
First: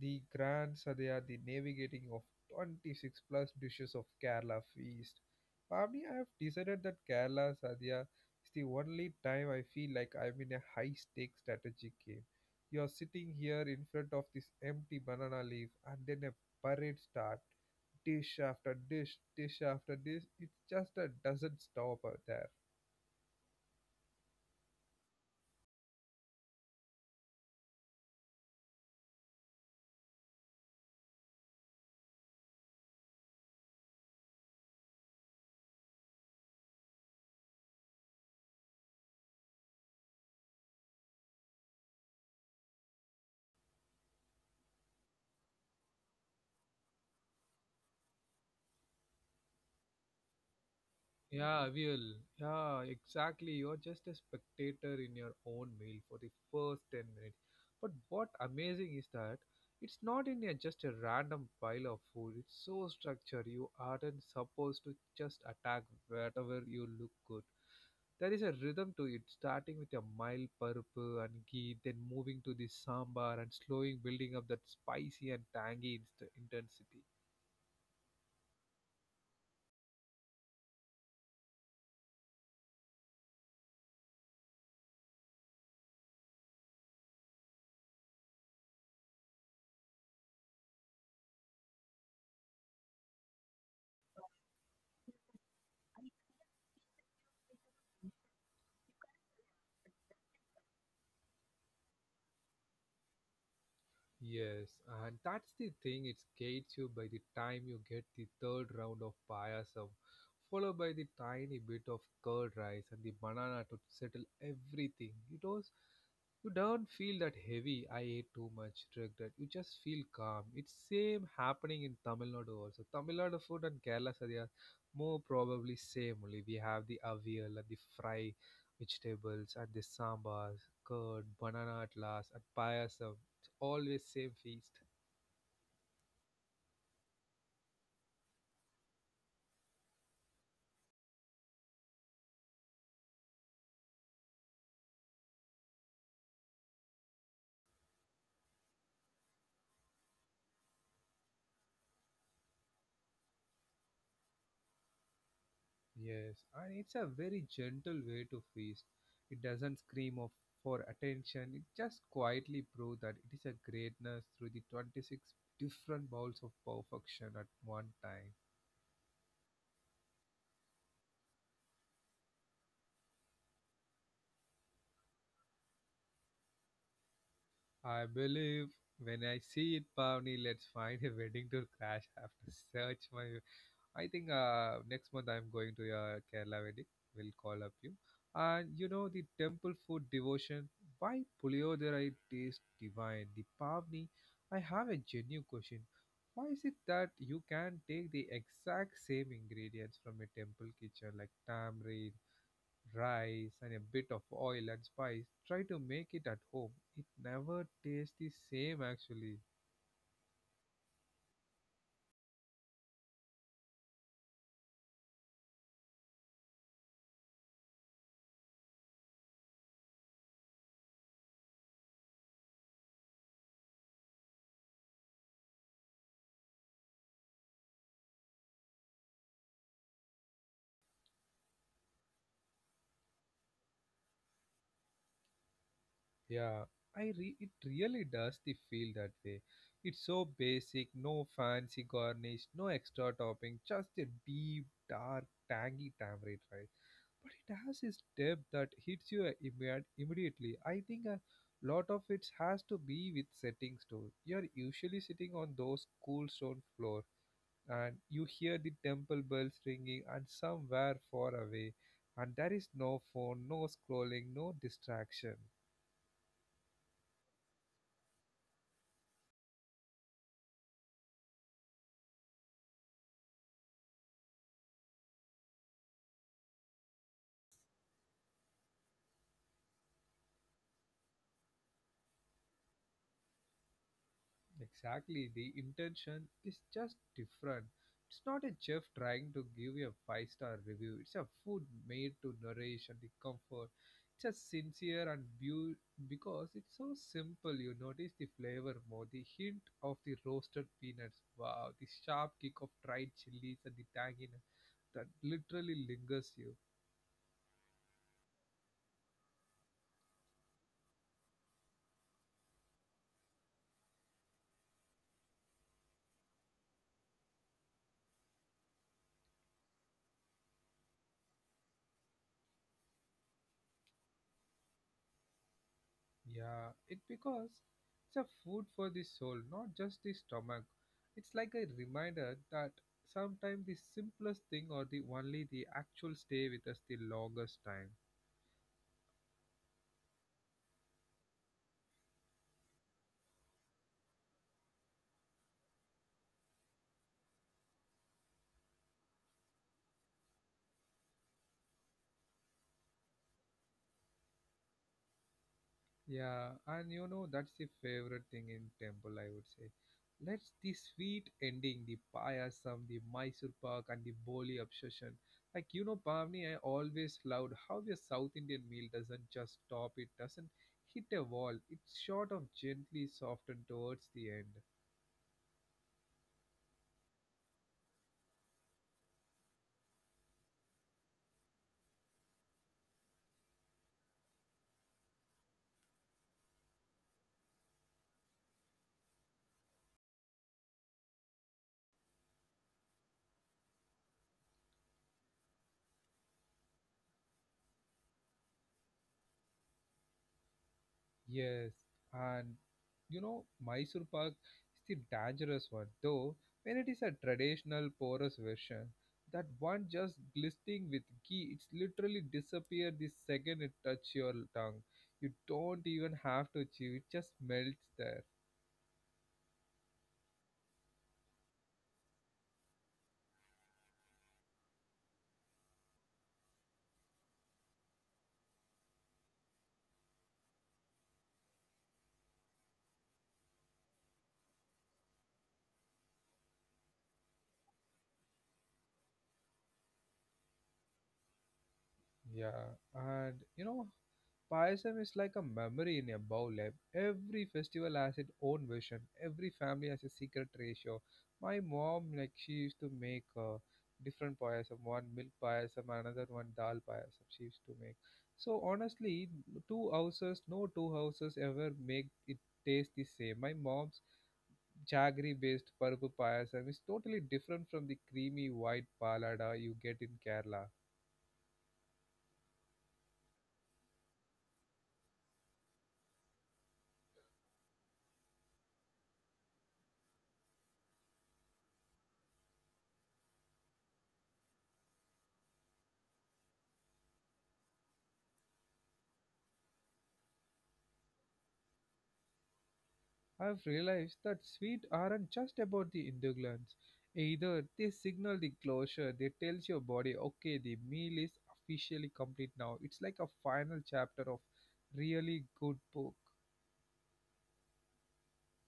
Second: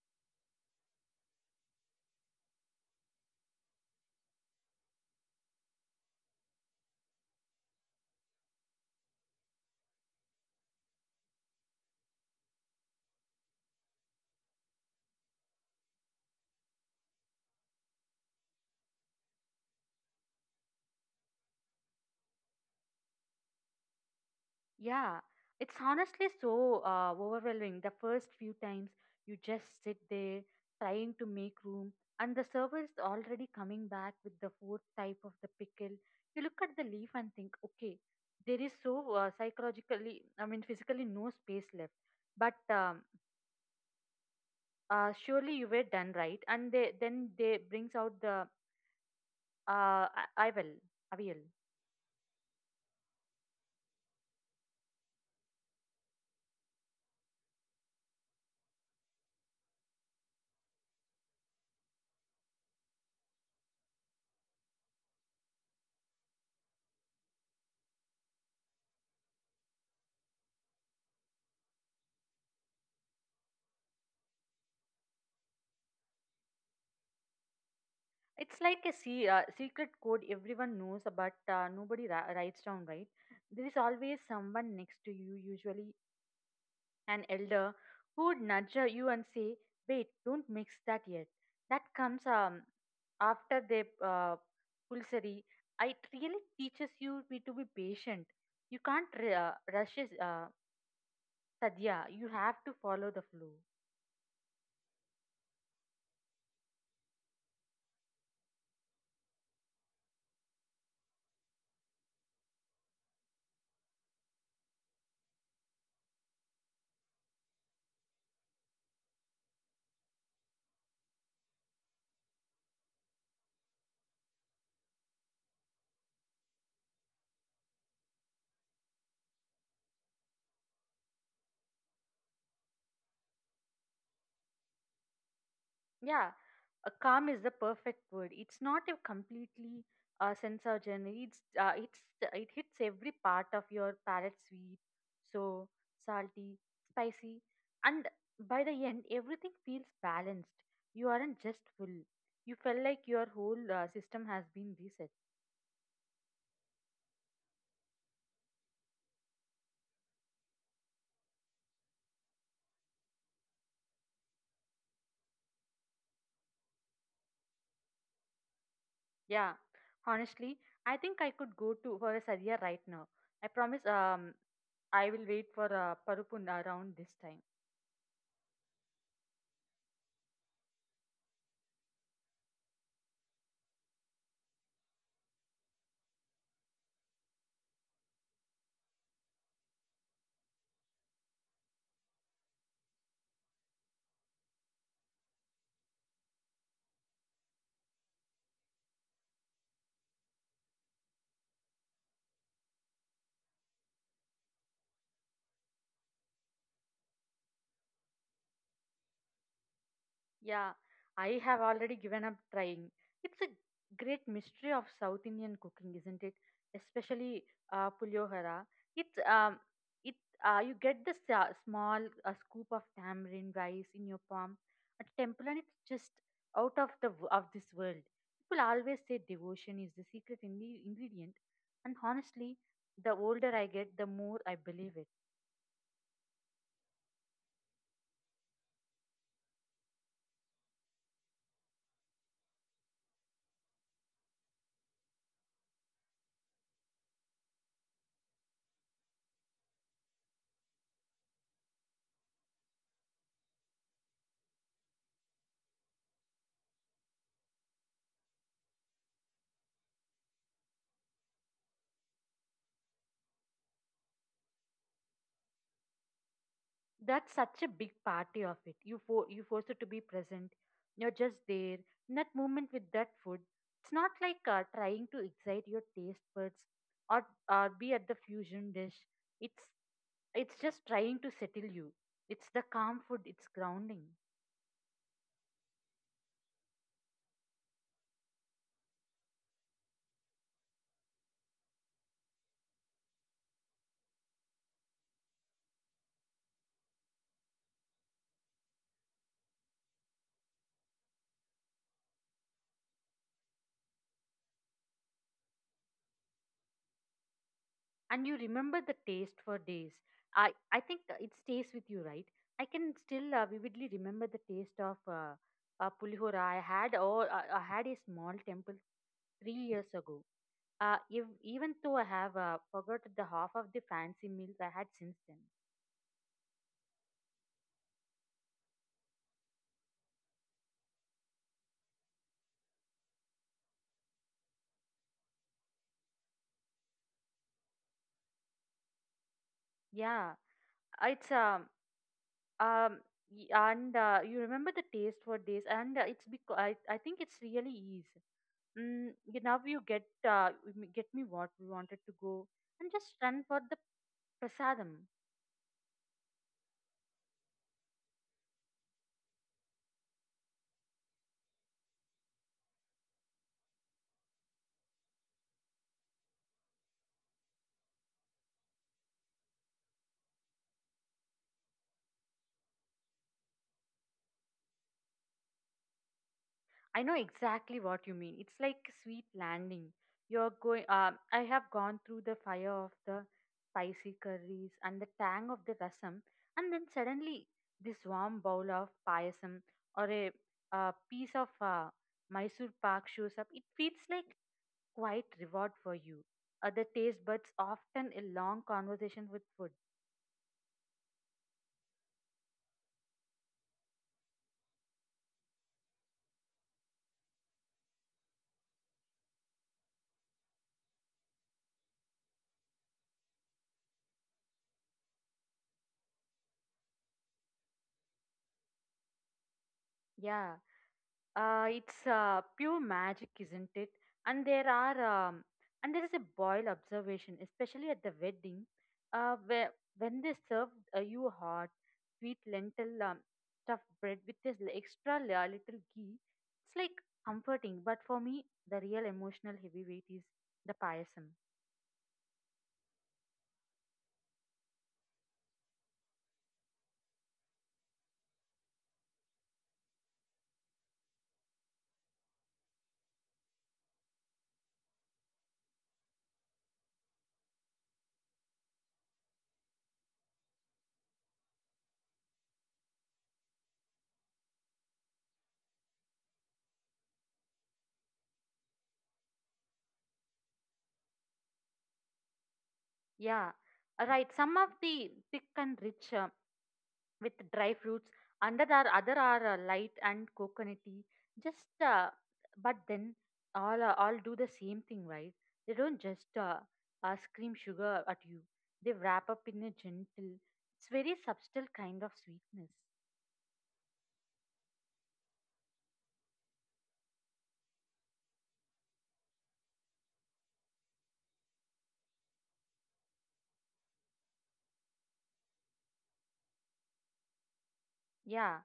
Speaker 1: the Grand Sadhya, the navigating of twenty-six plus dishes of Kerala feast. Probably I have decided that Kerala Sadhya is the only time I feel like I'm in a high stakes strategic game. You're sitting here in front of this empty banana leaf, and then a parade start, dish after dish, dish after dish. It just uh, doesn't stop out there.
Speaker 2: Yeah, it's honestly so uh, overwhelming. The first few times you just sit there trying to make room, and the server is already coming back with the fourth type of the pickle. You look at the leaf and think, okay, there is so uh, psychologically, I mean, physically no space left. But um, uh, surely you were done, right, and they, then they brings out the uh, I- I will, I will.
Speaker 1: Yeah, will. Yeah, exactly. You're just a spectator in your own meal for the first ten minutes. But what amazing is that it's not in a, just a random pile of food. It's so structured. You aren't supposed to just attack wherever you look good. There is a rhythm to it, starting with a mild purple and ghee, then moving to the sambar and slowing building up that spicy and tangy inst- intensity.
Speaker 2: It's like a se- uh, secret code everyone knows, but uh, nobody ra- writes down, right? There is always someone next to you, usually an elder, who would nudge uh, you and say, "Wait, don't mix that yet." That comes um, after the uh, pulsary. It really teaches you be- to be patient. You can't r- uh, rush uh, sadhya. You have to follow the flow.
Speaker 1: Yes, and that's the thing, it scares you by the time you get the third round of payasam, followed by the tiny bit of curd rice and the banana to settle everything. It was you don't feel that heavy, I ate too much, regret. You just feel calm. It's same happening in Tamil Nadu also. Tamil Nadu food and Kerala sadhya more probably same only. We have the avial and the fry vegetables and the sambars, curd, banana at last, and payasam always say feast.
Speaker 2: Yeah, a calm is the perfect word. It's not a completely uh, censogen. It's uh, it's it hits every part of your palate: sweet, so salty, spicy, and by the end, everything feels balanced. You aren't just full. You felt like your whole uh, system has been reset.
Speaker 1: Yes, and it's a very gentle way to feast. It doesn't scream of for attention. It just quietly proves that it is a greatness through the twenty-six different bowls of perfection at one time.
Speaker 2: Yeah, honestly, I think I could go to for a sadhya right now. I promise. Um, I will wait for uh, parupun around this time.
Speaker 1: I believe when I see it, Pavni, let's find a wedding to crash after search my I think uh, next month I'm going to uh, Kerala wedding. We'll call up you. And you know the temple food devotion. Why Puliyodara tastes divine? The Pavni. I have a genuine question. Why is it that you can take the exact same ingredients from a temple kitchen like tamarind, rice, and a bit of oil and spice, try to make it at home? It never tastes the same actually.
Speaker 2: Yeah, I have already given up trying. It's a great mystery of South Indian cooking, isn't it? Especially uh, puliyohara. It's um, it uh, you get the sa- small uh, scoop of tamarind rice in your palm at temple, and it's just out of the w- of this world. People always say devotion is the secret in ingredient, and honestly, the older I get, the more I believe it.
Speaker 1: Yeah, I re- it really does the feel that way. It's so basic, no fancy garnish, no extra topping, just a deep, dark, tangy tamarind rice. But it has this depth that hits you uh, imme- immediately. I think a lot of it has to be with settings too. You're usually sitting on those cool stone floor, and you hear the temple bells ringing, and somewhere far away, and there is no phone, no scrolling, no distraction.
Speaker 2: That's such a big party of it. You for you force it to be present. You're just there in that moment with that food. It's not like uh, trying to excite your taste buds or or be at the fusion dish. It's it's just trying to settle you. It's the calm food. It's grounding,
Speaker 1: Exactly, the intention is just different. It's not a chef trying to give you a five star review, it's a food made to nourish and the comfort. It's a sincere and beau because it's so simple. You notice the flavor more, the hint of the roasted peanuts, wow, the sharp kick of dried chilies, and the tanginess that literally lingers you.
Speaker 2: and you remember the taste for days. I I think it stays with you, right? I can still uh, vividly remember the taste of. Uh, uh, Pulihora. I had or I I had a small temple three years ago. Uh, if, even though I have uh, forgot the half of the fancy meals I had since then.
Speaker 1: Yeah, it because it's a food for the soul, not just the stomach. It's like a reminder that sometimes the simplest thing or the only the actual stay with us the longest time.
Speaker 2: Yeah, it's um um y- and uh, you remember the taste for this, and uh, it's because I, I think it's really is. Mm, you now you get uh, m- get me what we wanted to go and just run for the prasadam.
Speaker 1: Yeah, and you know that's the favorite thing in temple, I would say. Let's the sweet ending, the payasam, the Mysore pak, and the boli obsession. Like you know, Pavni, I always loved how the South Indian meal doesn't just stop; it doesn't hit a wall. It's sort of gently softened towards the end.
Speaker 2: I know exactly what you mean. It's like a sweet landing. You're going. Uh, I have gone through the fire of the spicy curries and the tang of the rasam, and then suddenly this warm bowl of payasam or a, uh piece of uh, Mysore pak shows up. It feels like quite reward for you. Uh, the taste buds often a long conversation with food.
Speaker 1: Yes, and you know, Mysore Pak is the dangerous one, though, when it is a traditional porous version, that one just glistening with ghee, it's literally disappear the second it touch your tongue. You don't even have to chew, it just melts there.
Speaker 2: Yeah. Uh, it's uh, pure magic, isn't it? And there are um, and there is a boil observation, especially at the wedding, uh, where when they serve uh, you hot, sweet lentil um, stuffed bread with this l- extra la- little ghee. It's like comforting, but for me, the real emotional heavyweight is the payasam.
Speaker 1: Yeah, and you know, Payasam is like a memory in a bowl. Like every festival has its own version. Every family has a secret ratio. My mom, like she used to make uh, different payasam, one milk payasam, another one dal payasam. She used to make. So honestly, two houses, no two houses ever make it taste the same. My mom's jaggery-based paruppu payasam is totally different from the creamy white palada you get in Kerala.
Speaker 2: Yeah, uh, right. Some of the thick and rich. Um, with dry fruits. Under are other are uh, light and coconutty. Just uh, but then all uh, all do the same thing, right? They don't just uh, uh, scream sugar at you. They wrap up in a gentle, it's very subtle kind of sweetness.
Speaker 1: I've realized that sweet aren't just about the endurance. Either they signal the closure, they tells your body, okay, the meal is officially complete now. It's like a final chapter of really good book.
Speaker 2: Yeah.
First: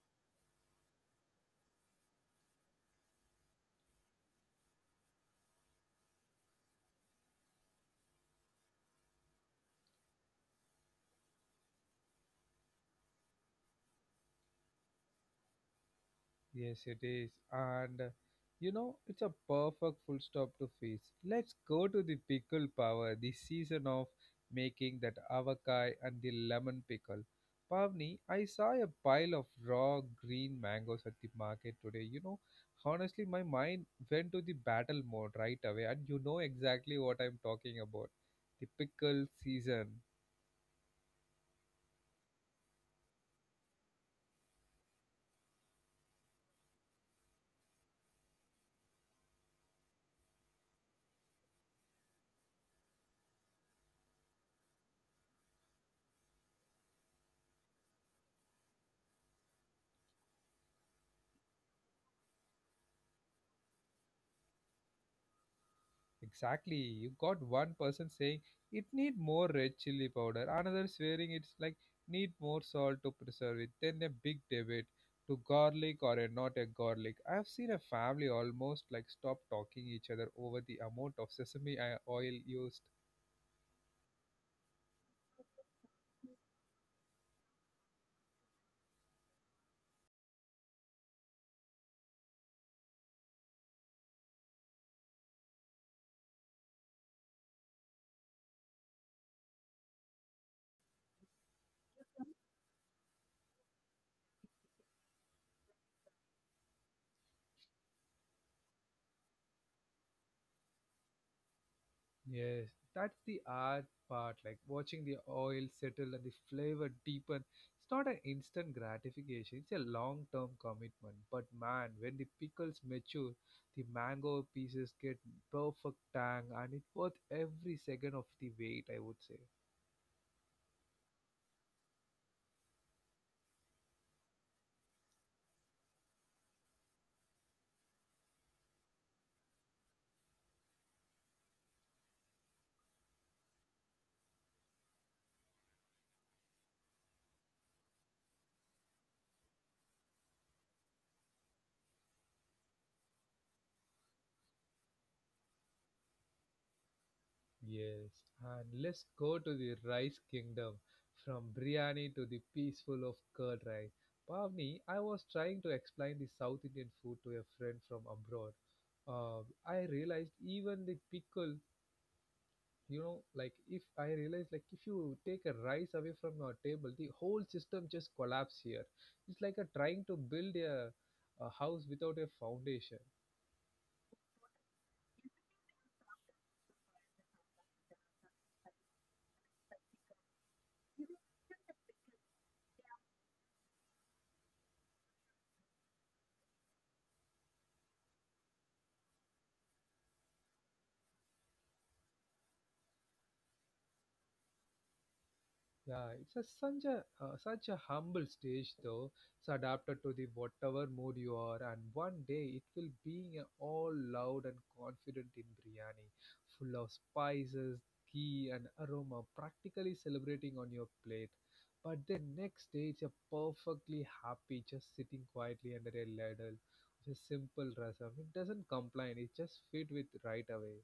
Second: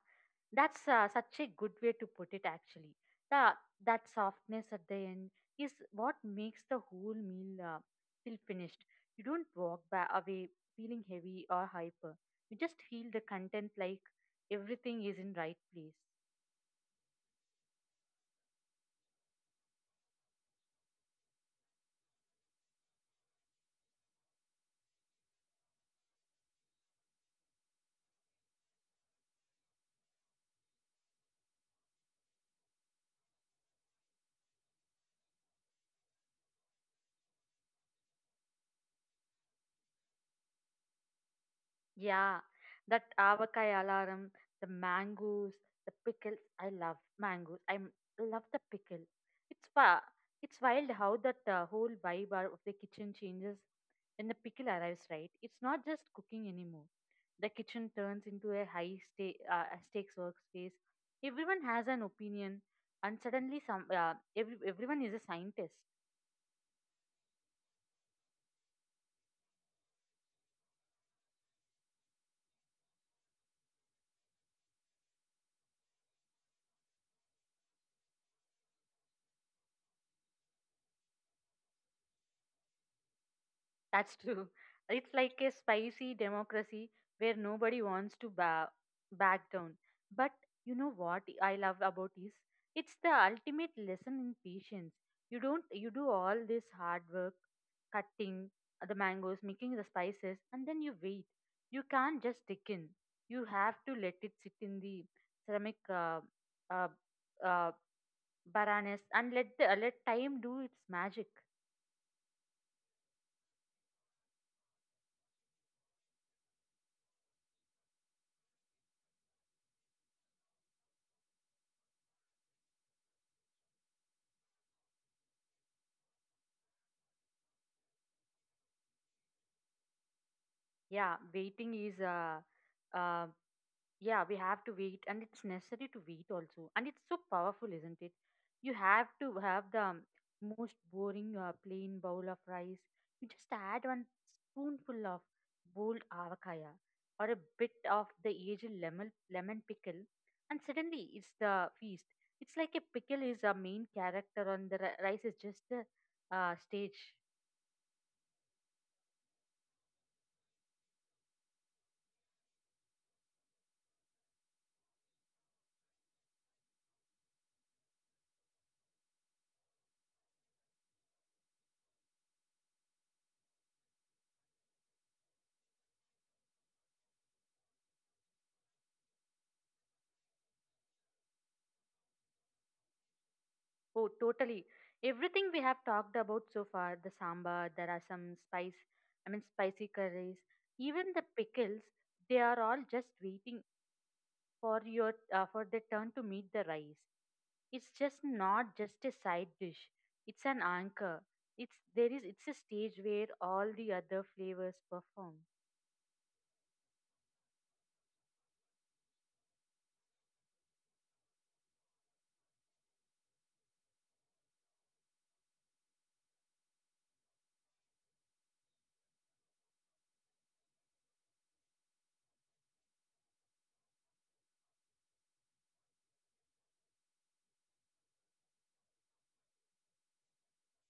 Speaker 2: that's uh, such a good way to put it, actually. The, that softness at the end is what makes the whole meal uh, feel finished. You don't walk ba- away feeling heavy or hyper. You just feel the content like everything is in right place.
Speaker 1: Yes, it is. And uh, you know, it's a perfect full stop to feast. Let's go to the pickle power, the season of making that avakai and the lemon pickle. Pavni, I saw a pile of raw green mangoes at the market today. You know, honestly, my mind went to the battle mode right away, and you know exactly what I'm talking about. The pickle season.
Speaker 2: Yeah, that avakai alarm, the mangoes, the pickles. I love mangoes. I m- love the pickle. It's fa- It's wild how that uh, whole vibe are- of the kitchen changes when the pickle arrives. Right? It's not just cooking anymore. The kitchen turns into a high sta- uh, a stakes workspace. Everyone has an opinion, and suddenly some uh, every, everyone is a scientist.
Speaker 1: Exactly. You got one person saying it need more red chili powder, another swearing it's like need more salt to preserve it. Then a big debate to garlic or a not a garlic. I've seen a family almost like stop talking each other over the amount of sesame uh, oil used.
Speaker 2: That's true. It's like a spicy democracy where nobody wants to ba- back down. But you know what I love about is it's the ultimate lesson in patience. You don't you do all this hard work, cutting the mangoes, making the spices, and then you wait. You can't just stick in. You have to let it sit in the ceramic uh, uh, uh, baranes and let the let time do its magic.
Speaker 1: Yes, that's the art part, like watching the oil settle and the flavor deepen. It's not an instant gratification, it's a long term commitment. But man, when the pickles mature, the mango pieces get perfect tang and it's worth every second of the wait, I would say.
Speaker 2: Yeah, waiting is uh, um yeah we have to wait and it's necessary to wait also and it's so powerful isn't it you have to have the um, most boring uh, plain bowl of rice you just add one spoonful of boiled avocado or a bit of the aged lemon lemon pickle and suddenly it's the feast it's like a pickle is a main character and the ri- rice is just the uh, stage.
Speaker 1: Yes, and let's go to the rice kingdom from biryani to the peaceful of curd rice. Pavni, I was trying to explain the South Indian food to a friend from abroad. Uh, I realized even the pickle, you know, like if I realized like if you take a rice away from your table, the whole system just collapse here. It's like a trying to build a, a house without a foundation.
Speaker 2: Oh, totally. Everything we have talked about so far, the sambar, there are some spice, I mean spicy curries, even the pickles, they are all just waiting for your uh, for their turn to meet the rice. It's just not just a side dish. It's an anchor. It's there is it's a stage where all the other flavors perform.
Speaker 1: Yeah, it's a, such a uh, such a humble stage though. It's adapted to the whatever mood you are, and one day it will be a all loud and confident in biryani, full of spices, ghee, and aroma, practically celebrating on your plate. But the next day, it's a perfectly happy, just sitting quietly under a ladle, just simple rasam. It doesn't complain. It just fit with right away.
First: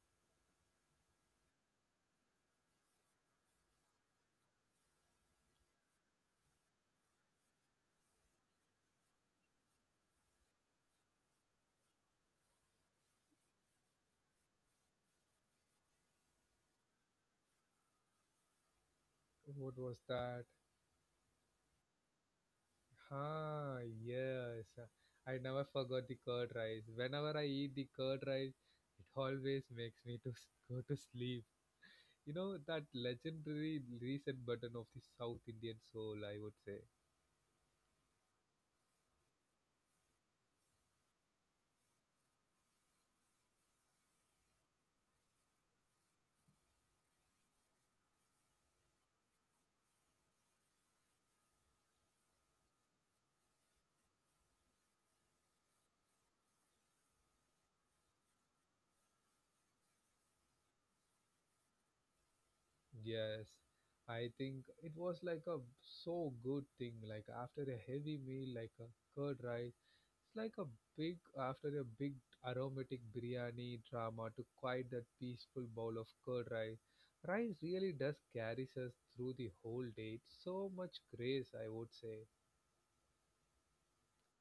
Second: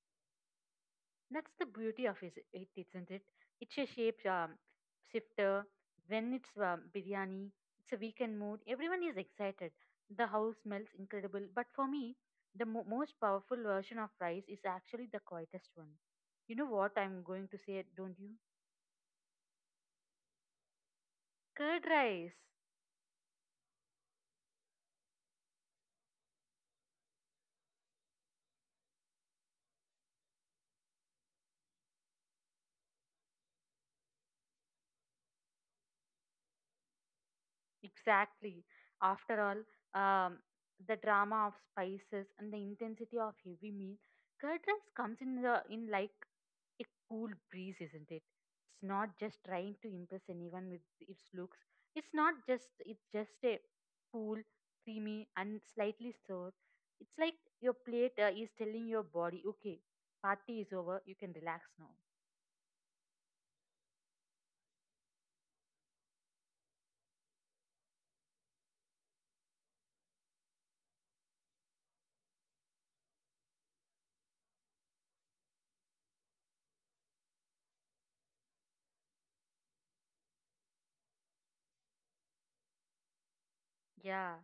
Speaker 2: That's the beauty of is- it, isn't it? It's a shape um, shifter. When it's um, biryani, it's a weekend mood. Everyone is excited. The house smells incredible. But for me, the mo- most powerful version of rice is actually the quietest one. You know what I'm going to say, don't you?
Speaker 1: What was that?
Speaker 2: Curd rice.
Speaker 1: Ah, yes. I never forgot the curd rice. Whenever I eat the curd rice, it always makes me to s- go to sleep. You know that legendary reset button of the South Indian soul, I would say.
Speaker 2: Exactly. After all, um, the drama of spices and the intensity of heavy meal, curd rice comes in the in like a cool breeze, isn't it? It's not just trying to impress anyone with its looks. It's not just it's just a cool, creamy, and slightly sour. It's like your plate uh, is telling your body, okay, party is over, you can relax now.
Speaker 1: Yes, I think it was like a so good thing. Like after a heavy meal, like a curd rice, it's like a big after a big aromatic biryani drama to quite that peaceful bowl of curd rice. Rice really does carries us through the whole day. It's so much grace, I would say.
Speaker 2: Yeah.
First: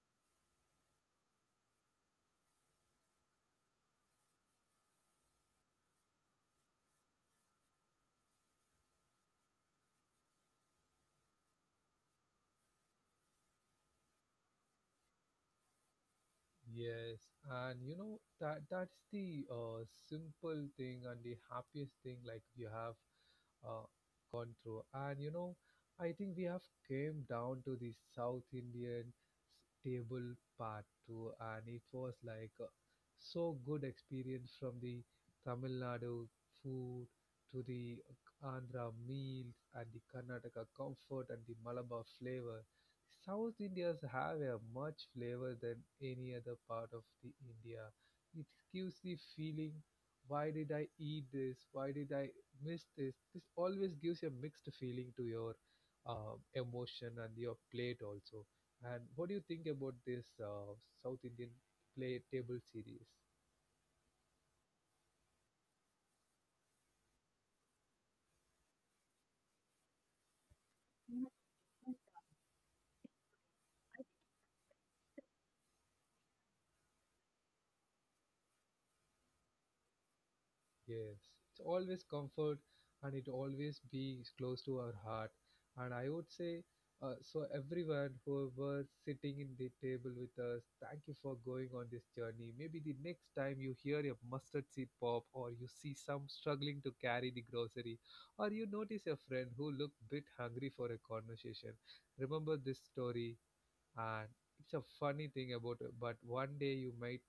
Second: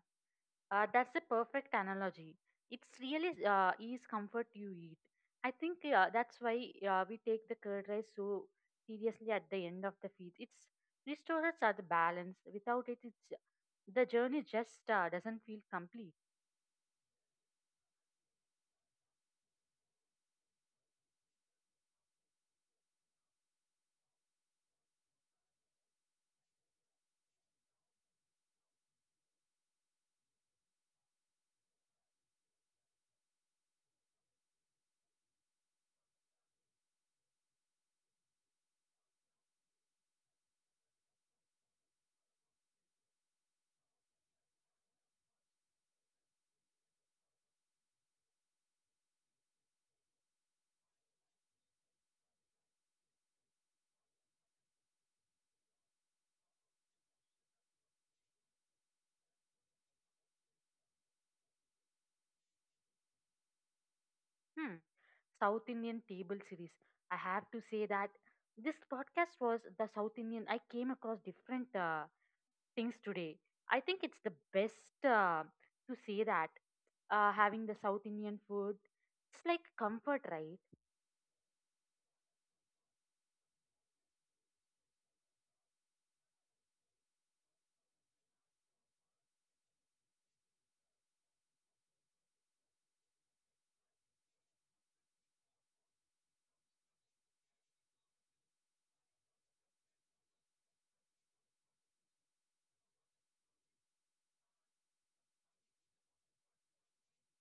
Speaker 2: Uh, that's a perfect analogy. It's really uh, is comfort you eat. I think uh, that's why uh, we take the curd rice so seriously at the end of the feed. It's restores are the balance. Without it, it's the journey just uh, doesn't feel complete.
Speaker 1: Yes, and you know that that's the uh, simple thing and the happiest thing like you have uh, gone through. And you know, I think we have came down to the South Indian s- table part two, and it was like uh, so good experience from the Tamil Nadu food to the Andhra meals and the Karnataka comfort and the Malabar flavor. South Indians have a much flavor than any other part of the India. It gives the feeling, why did I eat this? Why did I miss this? This always gives a mixed feeling to your uh, emotion and your plate also. And what do you think about this uh, South Indian play table series?
Speaker 2: Hmm. South Indian table series. I have to say that this podcast was the South Indian. I came across different uh, things today. I think it's the best uh, to say that uh, having the South Indian food, it's like comfort, right?
Speaker 1: Yes, it's always comfort and it always be close to our heart. And I would say, uh, so everyone who was sitting in the table with us, thank you for going on this journey. Maybe the next time you hear a mustard seed pop, or you see some struggling to carry the grocery, or you notice a friend who looked bit hungry for a conversation, remember this story and it's a funny thing about it but one day you might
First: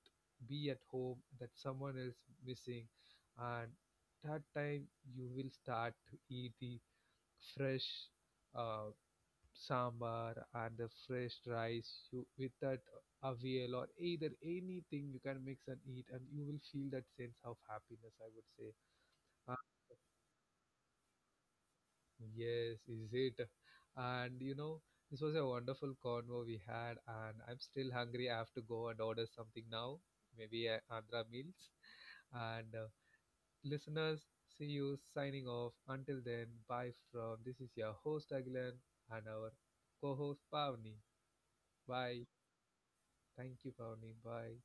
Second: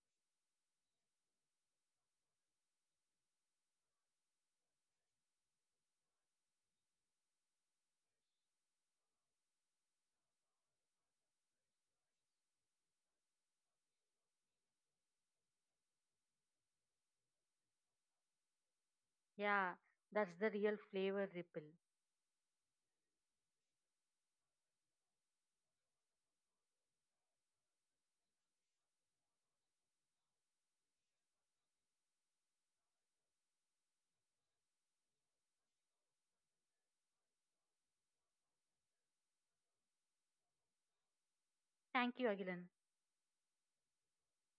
Speaker 1: be at home that someone is missing and that time you will start to eat the fresh uh, sambar and the fresh rice you with that avial or either anything you can mix and eat and you will feel that sense of happiness I would say.
Speaker 2: Yeah, that's the real flavor ripple.
Speaker 1: Yes, is it? And you know, this was a wonderful convo we had, and I'm still hungry. I have to go and order something now, maybe a Andhra meals. And uh, listeners, see you signing off. Until then, bye from this is your host Agilan and our co-host Pavni.
Speaker 2: Thank
Speaker 1: Bye.
Speaker 2: you, Agilan.
Speaker 1: Thank you, Pavni. Bye.